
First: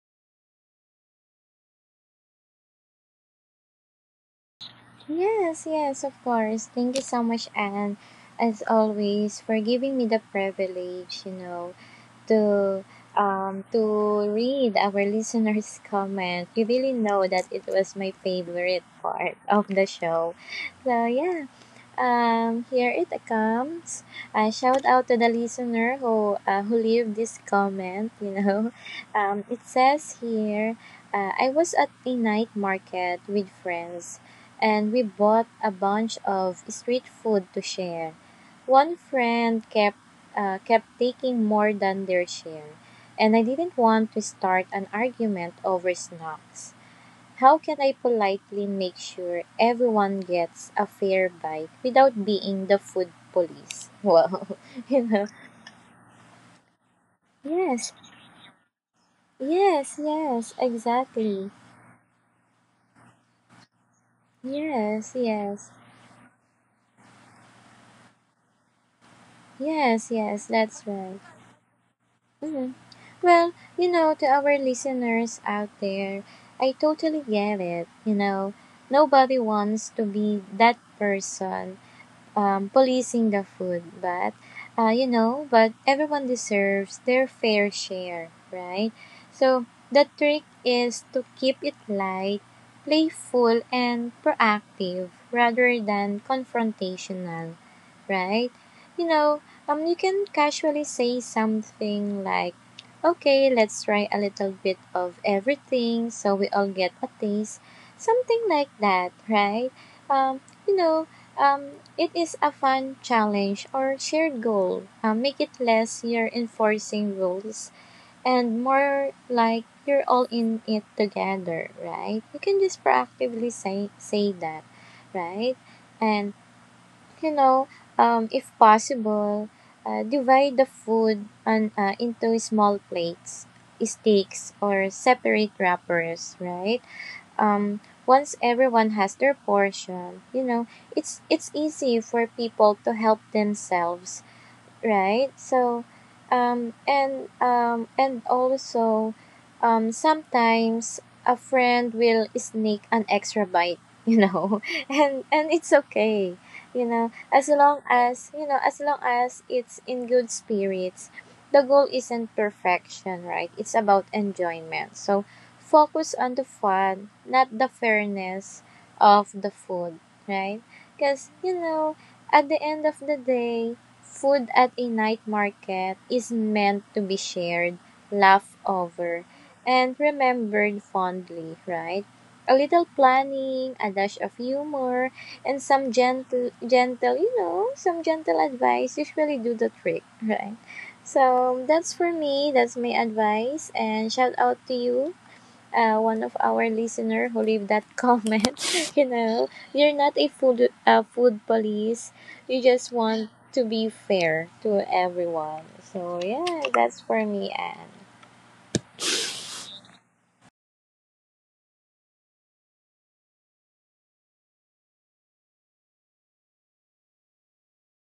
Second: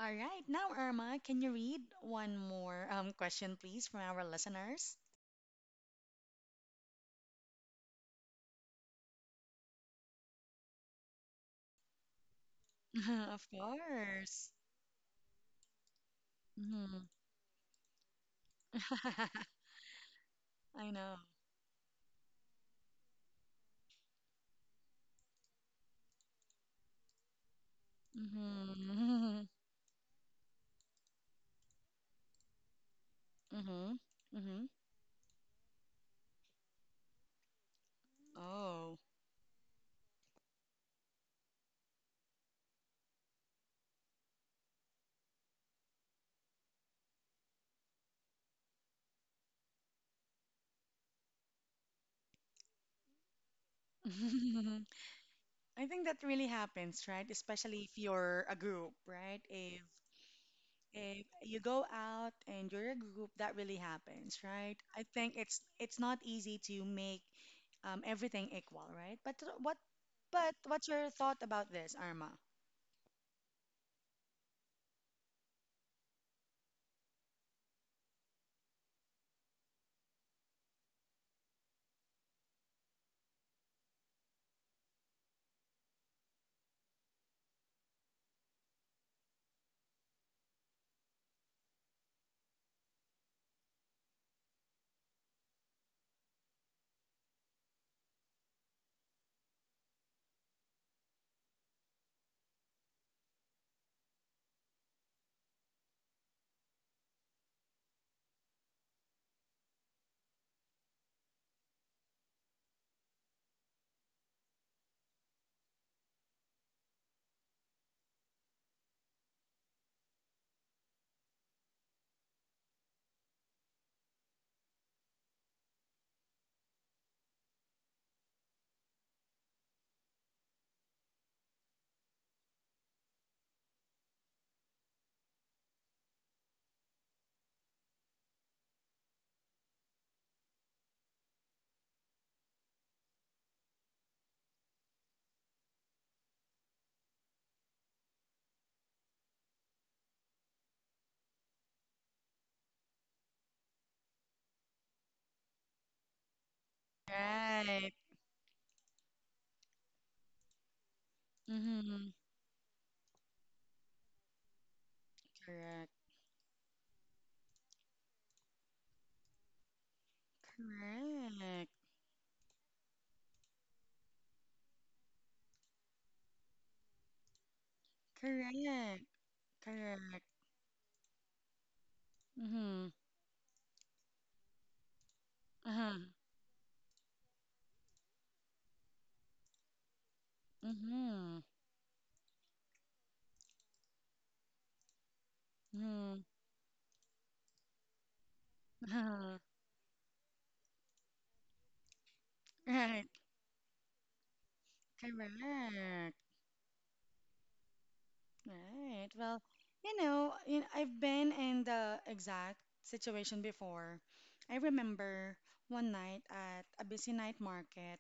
Speaker 1: All right, now, Irma, can you read one more question, please, from our listeners?
Speaker 2: Yes, yes, of course. Thank you so much, Anne, as always, for giving me the privilege, you know, to
Speaker 1: Of
Speaker 2: to
Speaker 1: course.
Speaker 2: read our listeners' comment. You really
Speaker 1: hmm.
Speaker 2: know that it was my favorite part of the show.
Speaker 1: I
Speaker 2: So
Speaker 1: know.
Speaker 2: yeah. Here it comes. Shout out to the listener who leave this comment. You know,
Speaker 1: hmm.
Speaker 2: it says here, I was at a night market with
Speaker 1: hmm.
Speaker 2: friends,
Speaker 1: hmm.
Speaker 2: and we bought a bunch of street food to share.
Speaker 1: Oh.
Speaker 2: One friend kept taking more than their share, and I didn't want to start an argument over snacks. How can I politely make sure everyone gets a fair bite without being the food police? Well, you know.
Speaker 1: I think that really happens, right? Especially if
Speaker 2: Yes,
Speaker 1: you're a group, right?
Speaker 2: yes, yes,
Speaker 1: If
Speaker 2: exactly.
Speaker 1: you go out and you're a group, that really happens, right? I
Speaker 2: Yes,
Speaker 1: think it's
Speaker 2: yes,
Speaker 1: it's not easy to make everything equal, right?
Speaker 2: yes, yes,
Speaker 1: But
Speaker 2: that's
Speaker 1: what's your
Speaker 2: right.
Speaker 1: thought about this, Arma?
Speaker 2: Mhm. Well, you know, to our listeners out there, I totally get it. You know, nobody wants to be that person policing the food, but you know, but everyone deserves their fair share, right? So the trick is to keep it light, playful, and proactive rather than confrontational, right? You know, you can casually say something like, "Okay, let's try a little bit of everything, so we all get a taste," something like that, right? Um, you know, it is a fun challenge or shared goal. Make it less you're enforcing rules and more like you're all in it together, right? You can just proactively say that, right? And you know, if possible, divide the food into small plates, sticks, or separate wrappers, right? um Once everyone has their portion, you know, it's easy for people to help themselves, right? So, and also, sometimes a friend will sneak an extra bite, you know, and it's okay, you know, as long
Speaker 1: Right.
Speaker 2: as you know, as long as it's in good spirits. The goal
Speaker 1: Mm-hmm.
Speaker 2: isn't perfection, right? It's about enjoyment. So,
Speaker 1: Correct.
Speaker 2: focus on the fun, not the fairness of the food, right? Because you
Speaker 1: Correct.
Speaker 2: know, at the end of the day, food at a night market is meant to be shared, laughed
Speaker 1: Correct.
Speaker 2: over, and
Speaker 1: Correct.
Speaker 2: remembered fondly, right? A little
Speaker 1: Mm-hmm.
Speaker 2: planning, a dash of humor, and some
Speaker 1: Uh-huh.
Speaker 2: gentle, gentle, you know, some gentle advice usually do the trick, right?
Speaker 1: Mm-hmm.
Speaker 2: So that's for me. That's my advice. And shout out to you,
Speaker 1: Mm-hmm.
Speaker 2: one of our listener who leave that comment. You
Speaker 1: Uh-huh.
Speaker 2: know, you're not a food police. You just
Speaker 1: Right.
Speaker 2: want to be fair to everyone.
Speaker 1: Correct.
Speaker 2: So yeah, that's for me, Anne.
Speaker 1: Right. Well, you know, I've been in the exact situation before. I remember one night at a busy night market,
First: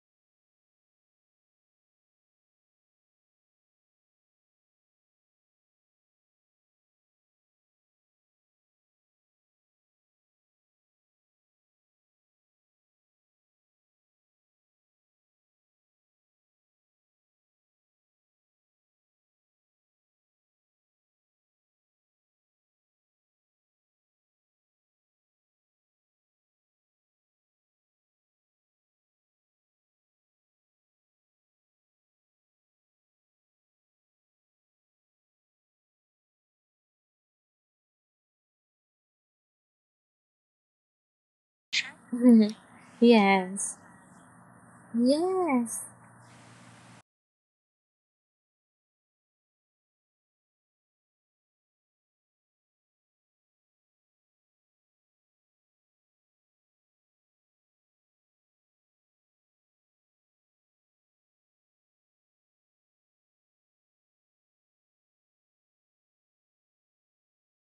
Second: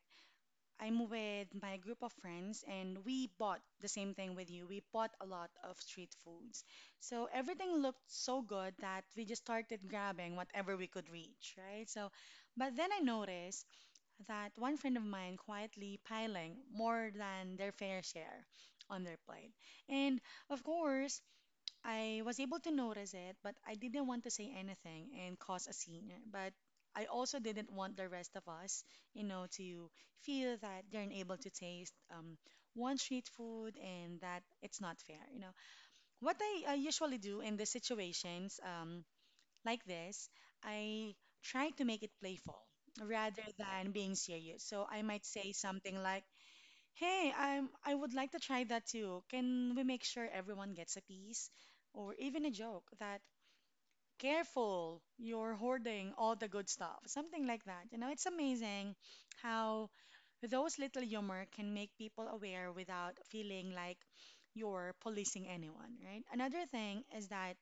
Speaker 1: I'm with my group of friends and we bought the same thing with you. We bought a lot of street foods. So everything looked so good that we just started grabbing whatever we could reach, right? So, but then I noticed that one friend of mine quietly piling more than their fair share on their plate. And of course, I was able to notice it, but I didn't want to say anything and cause a scene. But I also didn't want the rest of us, you know, to feel that they're unable to taste one street food and that it's not fair, you know. What I usually do in these situations, like this, I try to make it playful rather
Speaker 2: Yes.
Speaker 1: than being serious. So I might say
Speaker 2: Yes.
Speaker 1: something like, "Hey, I would like to try that too. Can we make sure everyone gets a piece?" Or even a joke that, "Careful, you're hoarding all the good stuff." Something like that. You know, it's amazing how those little humor can make people aware without feeling like you're policing anyone, right?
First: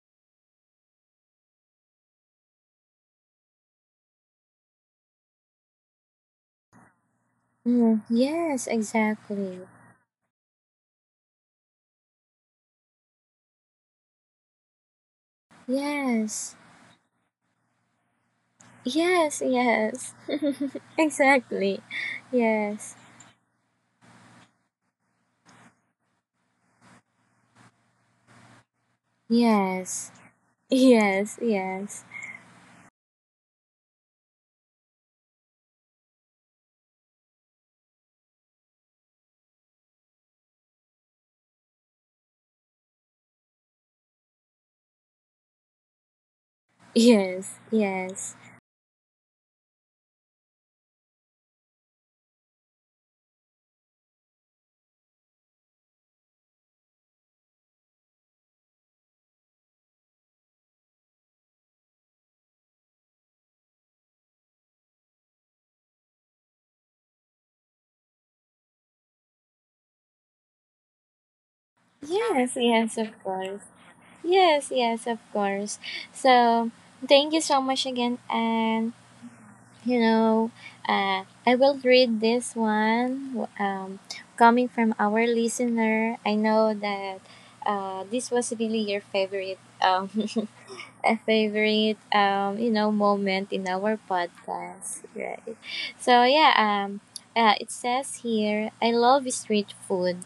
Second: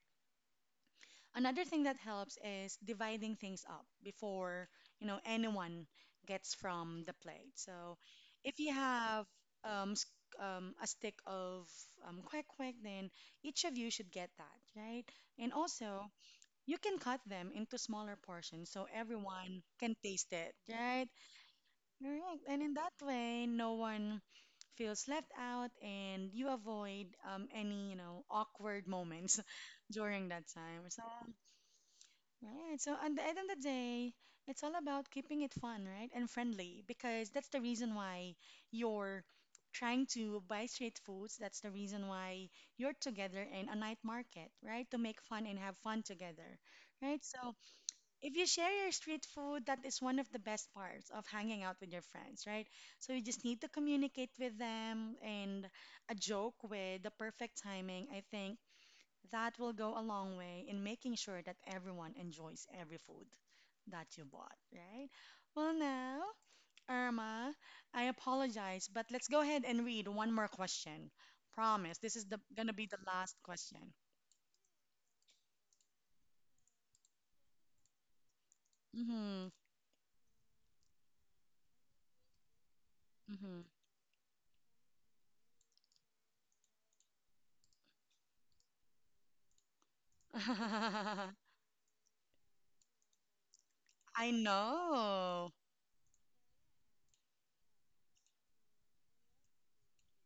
Speaker 1: Another thing that helps is dividing things up before, you know, anyone gets from the plate. So
Speaker 2: Mm,
Speaker 1: if
Speaker 2: yes,
Speaker 1: you have
Speaker 2: exactly.
Speaker 1: um, s- a stick of quick, then each of you should get that, right? And also,
Speaker 2: Yes.
Speaker 1: you can cut them into smaller portions so
Speaker 2: Yes,
Speaker 1: everyone can
Speaker 2: yes.
Speaker 1: taste it, right?
Speaker 2: Exactly.
Speaker 1: Correct. And in that
Speaker 2: Yes.
Speaker 1: way, no one feels left out and you avoid any, you know, awkward moments
Speaker 2: Yes.
Speaker 1: during that time. So
Speaker 2: Yes, yes.
Speaker 1: right. So at the end of the day, it's all about keeping it fun, right? And friendly because that's the reason why you're trying to buy street foods. That's the reason why you're together in a night market, right? To make fun and have fun together,
Speaker 2: Yes,
Speaker 1: right? So
Speaker 2: yes.
Speaker 1: if you share your street food, that is one of the best parts of hanging out with your friends, right? So you just need to communicate with them and a joke with the perfect timing, I think that will go a long way in making sure that everyone enjoys every food that you bought, right? Well, now, Irma, I apologize, but let's go ahead and read one more question. Promise, this is the
Speaker 2: Yes,
Speaker 1: gonna be
Speaker 2: yes,
Speaker 1: the
Speaker 2: of
Speaker 1: last
Speaker 2: course.
Speaker 1: question.
Speaker 2: Yes, yes, of course. So, thank you so much again. And,
Speaker 1: Mm-hmm.
Speaker 2: you know, I will read this one
Speaker 1: Mm-hmm.
Speaker 2: coming from our listener. I know that this was really your favorite a favorite you know moment in our
Speaker 1: I
Speaker 2: podcast,
Speaker 1: know.
Speaker 2: right? So it says here, I love street food,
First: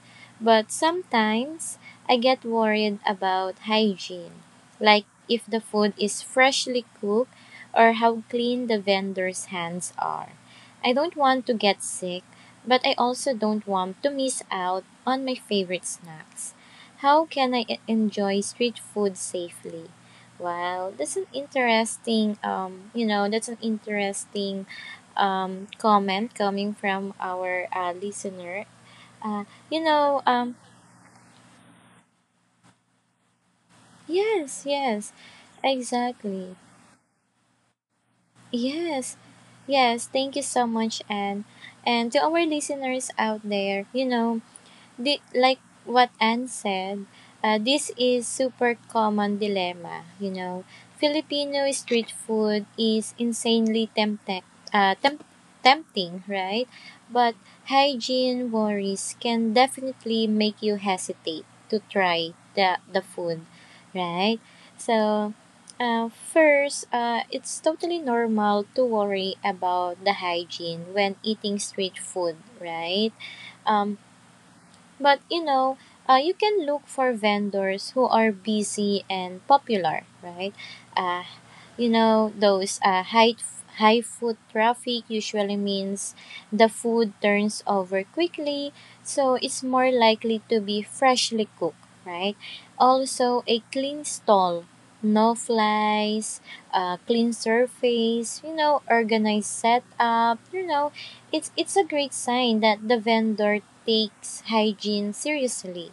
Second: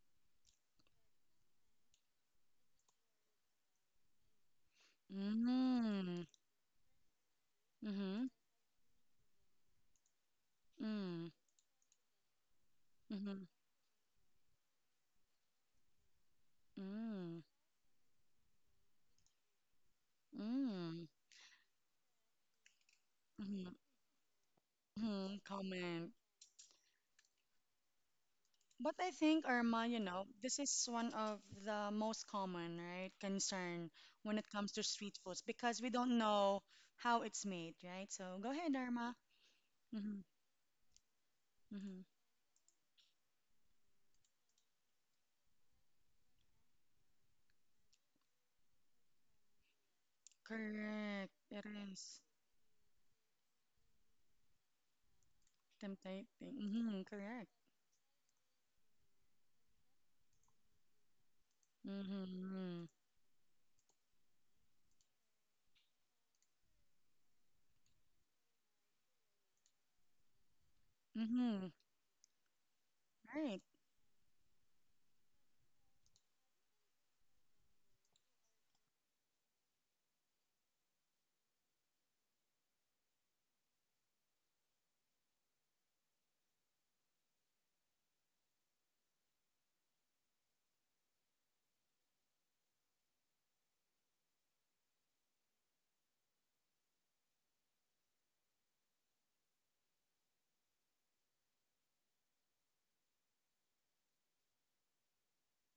Speaker 2: but sometimes I get worried about hygiene, like if the food is
Speaker 1: Mm-hmm.
Speaker 2: freshly cooked or how
Speaker 1: Mm-hmm.
Speaker 2: clean the vendor's hands are. I don't
Speaker 1: Mm-hmm.
Speaker 2: want to get sick, but I also
Speaker 1: Mm-hmm.
Speaker 2: don't want to miss out on my favorite snacks. How
Speaker 1: Mm-hmm.
Speaker 2: can I enjoy street food safely? Wow,
Speaker 1: Mm-hmm.
Speaker 2: that's an interesting you know that's an interesting
Speaker 1: Mm-hmm. Comment.
Speaker 2: comment coming from our listener.
Speaker 1: But I
Speaker 2: Uh,
Speaker 1: think,
Speaker 2: you
Speaker 1: Irma, you
Speaker 2: know
Speaker 1: know,
Speaker 2: um
Speaker 1: this is one of the most common, right, concern when it
Speaker 2: yes,
Speaker 1: comes to
Speaker 2: yes,
Speaker 1: street foods because we don't
Speaker 2: exactly,
Speaker 1: know how it's made, right? So go ahead,
Speaker 2: yes,
Speaker 1: Irma.
Speaker 2: yes,
Speaker 1: Mm-hmm,
Speaker 2: thank you so much. And
Speaker 1: mm-hmm.
Speaker 2: to our listeners out there, you know, like what Anne said, this is super common dilemma. You know,
Speaker 1: Correct.
Speaker 2: Filipino
Speaker 1: It
Speaker 2: street
Speaker 1: is
Speaker 2: food is insanely tempting, uh, temp- tempting,
Speaker 1: tempting.
Speaker 2: right?
Speaker 1: Mm-hmm,
Speaker 2: But
Speaker 1: correct.
Speaker 2: hygiene worries can definitely make you hesitate to try the
Speaker 1: Mm-hmm,
Speaker 2: the food, right? So. First, it's totally normal to worry about the hygiene when eating
Speaker 1: mm-hmm.
Speaker 2: street food, right?
Speaker 1: Right.
Speaker 2: Um, but you know, you can look for vendors who are busy and popular, right? Uh, you know, those high food traffic usually means the food turns over quickly, so it's more likely to be freshly cooked, right? Also, a clean stall, no flies, clean surface, you know, organized setup, you know, it's a great sign that the vendor takes hygiene seriously,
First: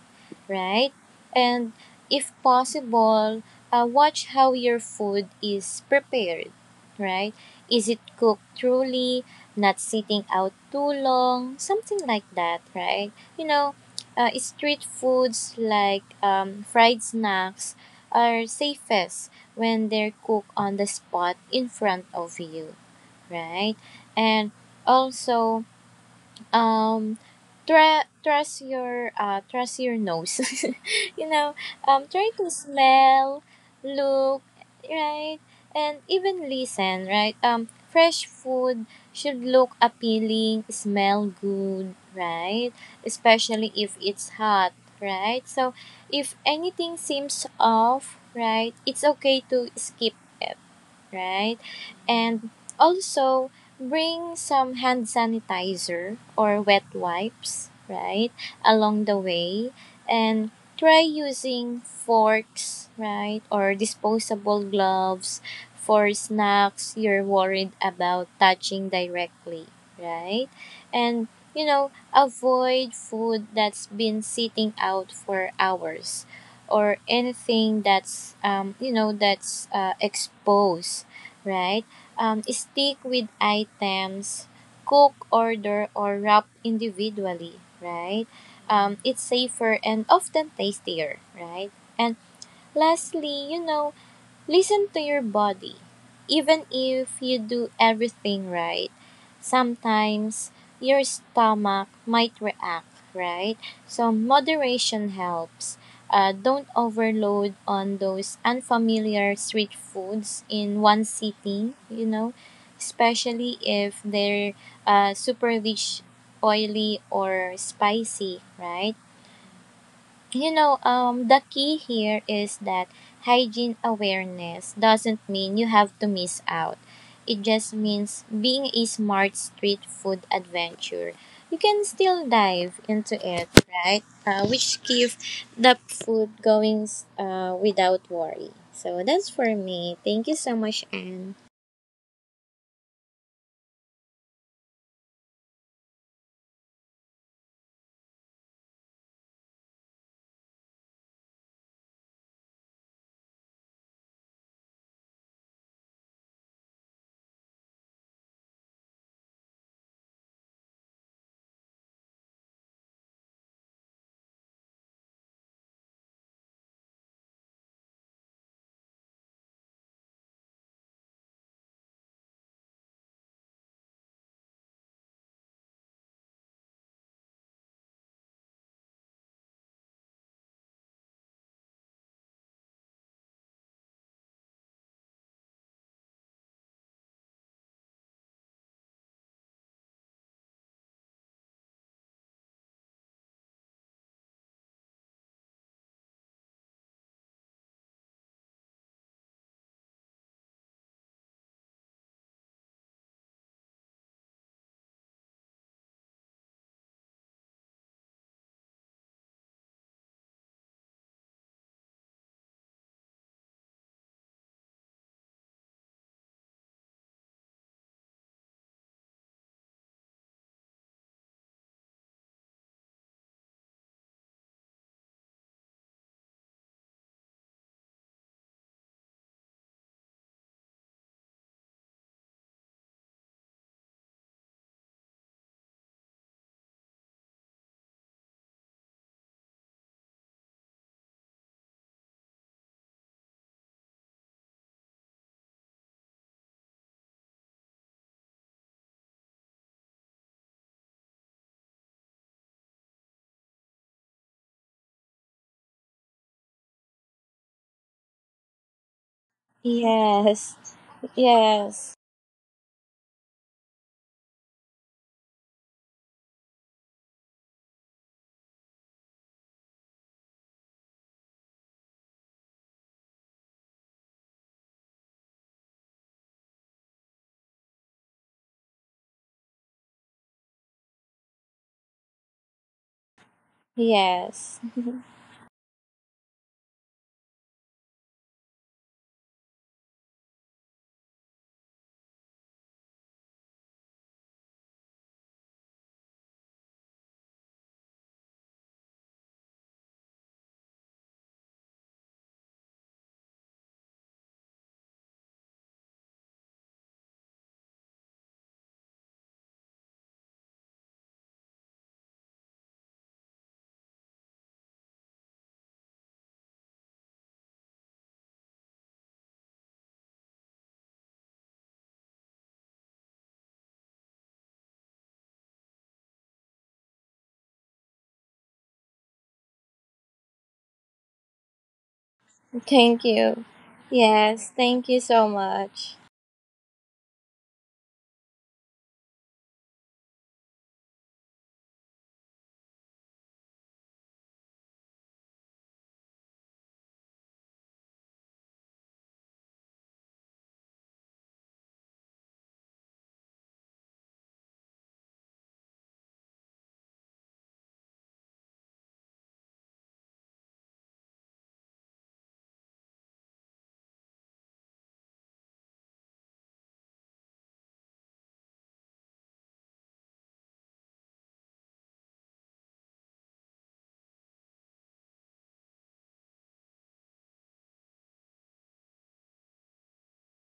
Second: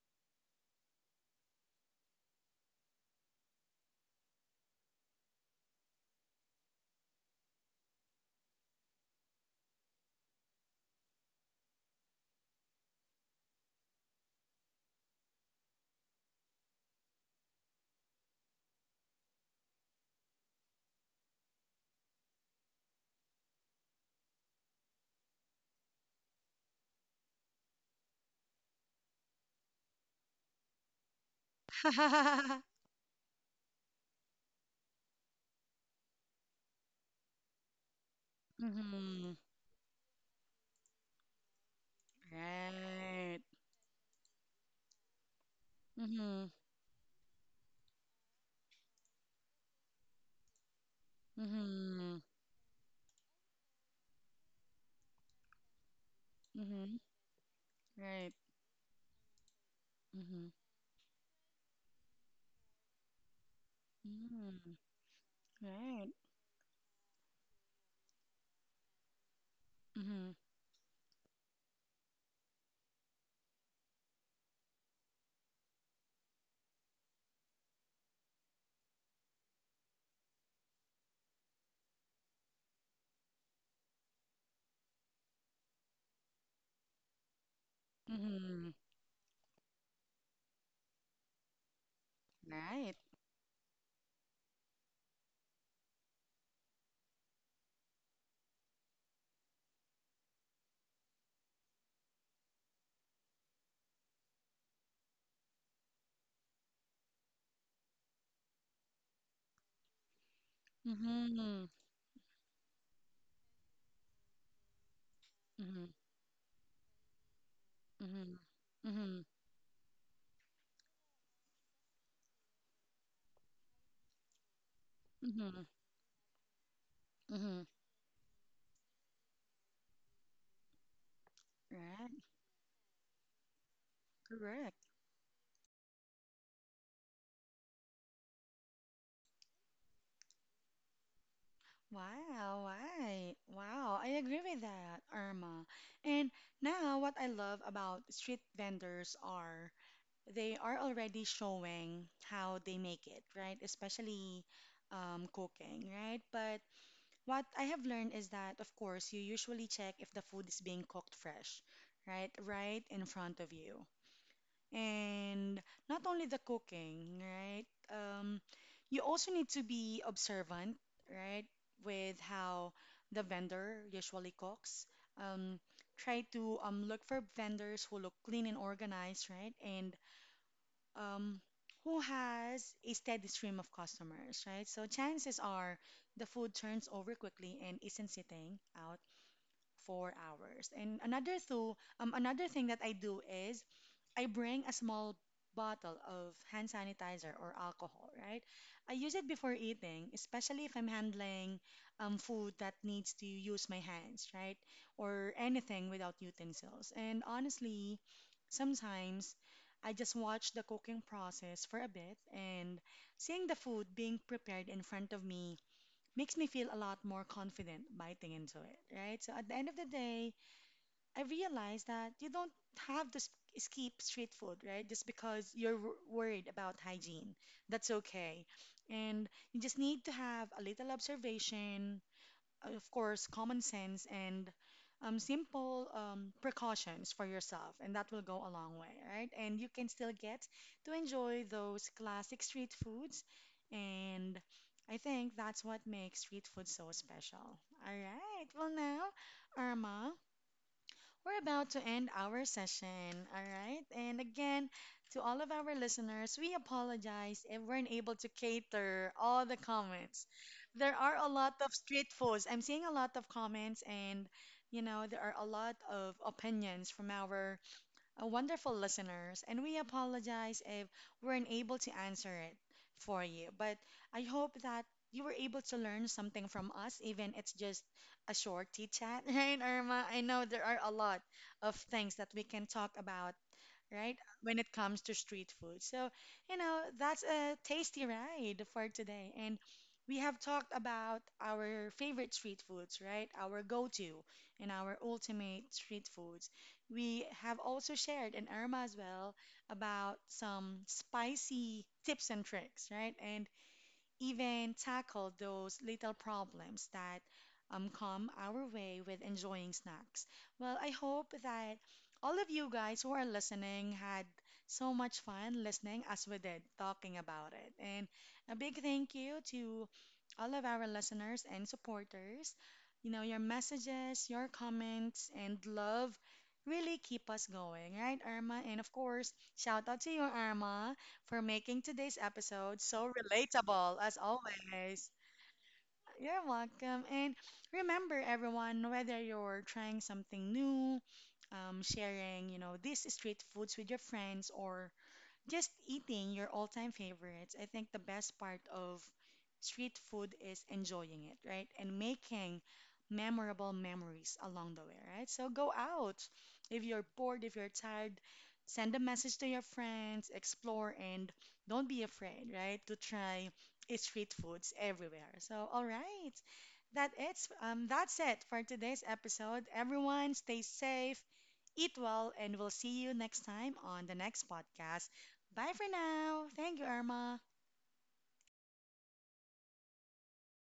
Speaker 2: right? And if possible, watch how your food is prepared, right? Is it cooked truly, not sitting out too long, something like that, right? You know, street foods like fried snacks are safest when they're cooked on the spot in front of you, right? And also, um, trust your nose. You know, try to smell, look, right, and even listen, right? Fresh food
Speaker 1: Mm-hmm.
Speaker 2: should look appealing, smell good, right?
Speaker 1: Right.
Speaker 2: Especially if it's hot, right? So, if
Speaker 1: Mm-hmm.
Speaker 2: anything seems off, right, it's okay to skip, right?
Speaker 1: Mm-hmm.
Speaker 2: And also, bring some hand sanitizer or wet
Speaker 1: Mm-hmm.
Speaker 2: wipes, right?
Speaker 1: Right.
Speaker 2: Along the way, and
Speaker 1: Mm-hmm.
Speaker 2: try using forks, right? Or disposable
Speaker 1: Mm-hmm.
Speaker 2: gloves for
Speaker 1: Right.
Speaker 2: snacks you're worried about touching directly,
Speaker 1: Mm-hmm.
Speaker 2: right? And you know, avoid food that's been sitting out for hours or anything that's you know that's exposed, right? Stick with items, cook, order, or wrap individually, right?
Speaker 1: Mm-hmm.
Speaker 2: It's safer and often tastier, right? And
Speaker 1: Right.
Speaker 2: lastly, you know, listen to your body. Even if you do everything right, sometimes your stomach might react, right? So, moderation helps. Don't overload on those unfamiliar street foods in one
Speaker 1: Mhm.
Speaker 2: sitting, you know, especially if they're super
Speaker 1: Mhm.
Speaker 2: rich, oily, or spicy,
Speaker 1: Mhm.
Speaker 2: right?
Speaker 1: Mhm.
Speaker 2: You know, the key here is that hygiene awareness doesn't mean you
Speaker 1: Mhm.
Speaker 2: have to miss out. It
Speaker 1: Mhm.
Speaker 2: just means being a smart street food adventure. You can still
Speaker 1: Right.
Speaker 2: dive into it, right?
Speaker 1: Correct.
Speaker 2: Which keeps the food going without worry. So that's for me. Thank you so much, Anne.
Speaker 1: Wow. Right. Wow. I agree with that, Irma. And now, what I love about street vendors are they are already showing how they make it, right? Especially cooking, right? But what I have learned is that, of course, you usually check if the food is being cooked fresh, right? Right in front of you. And not only the cooking, right? You also need to be observant, right, with how the vendor usually cooks. Um, try to look for vendors who look clean and organized, right? And um, who has a steady stream of customers, right? So chances are the food turns over quickly and isn't sitting out for hours. And another thing that I do is I bring a small bottle of hand sanitizer or alcohol, right? I use it before eating, especially if I'm handling food that needs to use my hands, right? Or anything without utensils. And honestly, sometimes I just watch the cooking process for a bit, and seeing the food being prepared in front of me makes me feel a lot more confident biting into it, right? So at the end of the day, I realized that you don't have to skip street food, right? Just because you're worried about hygiene. That's okay. And you just need to have a little observation, of course, common sense, and simple precautions for yourself. And that will go a long way, right? And you can still get to enjoy those classic street foods. And I think that's what makes street food so special. All right. Well, now, Irma. We're about to end our session, all right? And again, to all of our listeners, we apologize if we're unable to cater all the comments.
Speaker 2: Yes,
Speaker 1: There are a lot
Speaker 2: yes,
Speaker 1: of street foods. I'm seeing a lot of comments, and you know, there are a lot of opinions from our wonderful listeners, and we apologize if we're unable to answer it for you. But I hope that you were able to learn something from us, even it's just a short tea chat, right, Irma? I know there are a lot of things that we can talk about, right?
Speaker 2: yes.
Speaker 1: When it comes to street food. So, you know, that's a tasty ride for today. And we have talked about our favorite street foods, right? Our go-to and our ultimate street foods. We have also shared, and Irma as well, about some spicy tips and tricks, right? And even tackle those little problems that come our way with enjoying snacks. Well, I hope that all of you guys who are listening had so much fun listening as we did talking about it. And a big thank you to all of our listeners and supporters. You know, your messages, your comments, and love really keep us going, right, Irma? And of course, shout out to you, Irma, for making today's
Speaker 2: Thank
Speaker 1: episode
Speaker 2: you.
Speaker 1: so relatable
Speaker 2: Yes,
Speaker 1: as
Speaker 2: thank you so
Speaker 1: always.
Speaker 2: much.
Speaker 1: You're welcome. And remember, everyone, whether you're trying something new, sharing, you know, these street foods with your friends, or just eating your all-time favorites. I think the best part of street food is enjoying it, right? And making memorable memories along the way, right? So go out. If you're bored, if you're tired, send a message to your friends, explore, and don't be afraid, right, to try street foods everywhere. So, all right. That's it for today's episode. Everyone stay safe, eat well, and we'll see you next time on the next podcast. Bye for now. Thank you, Irma.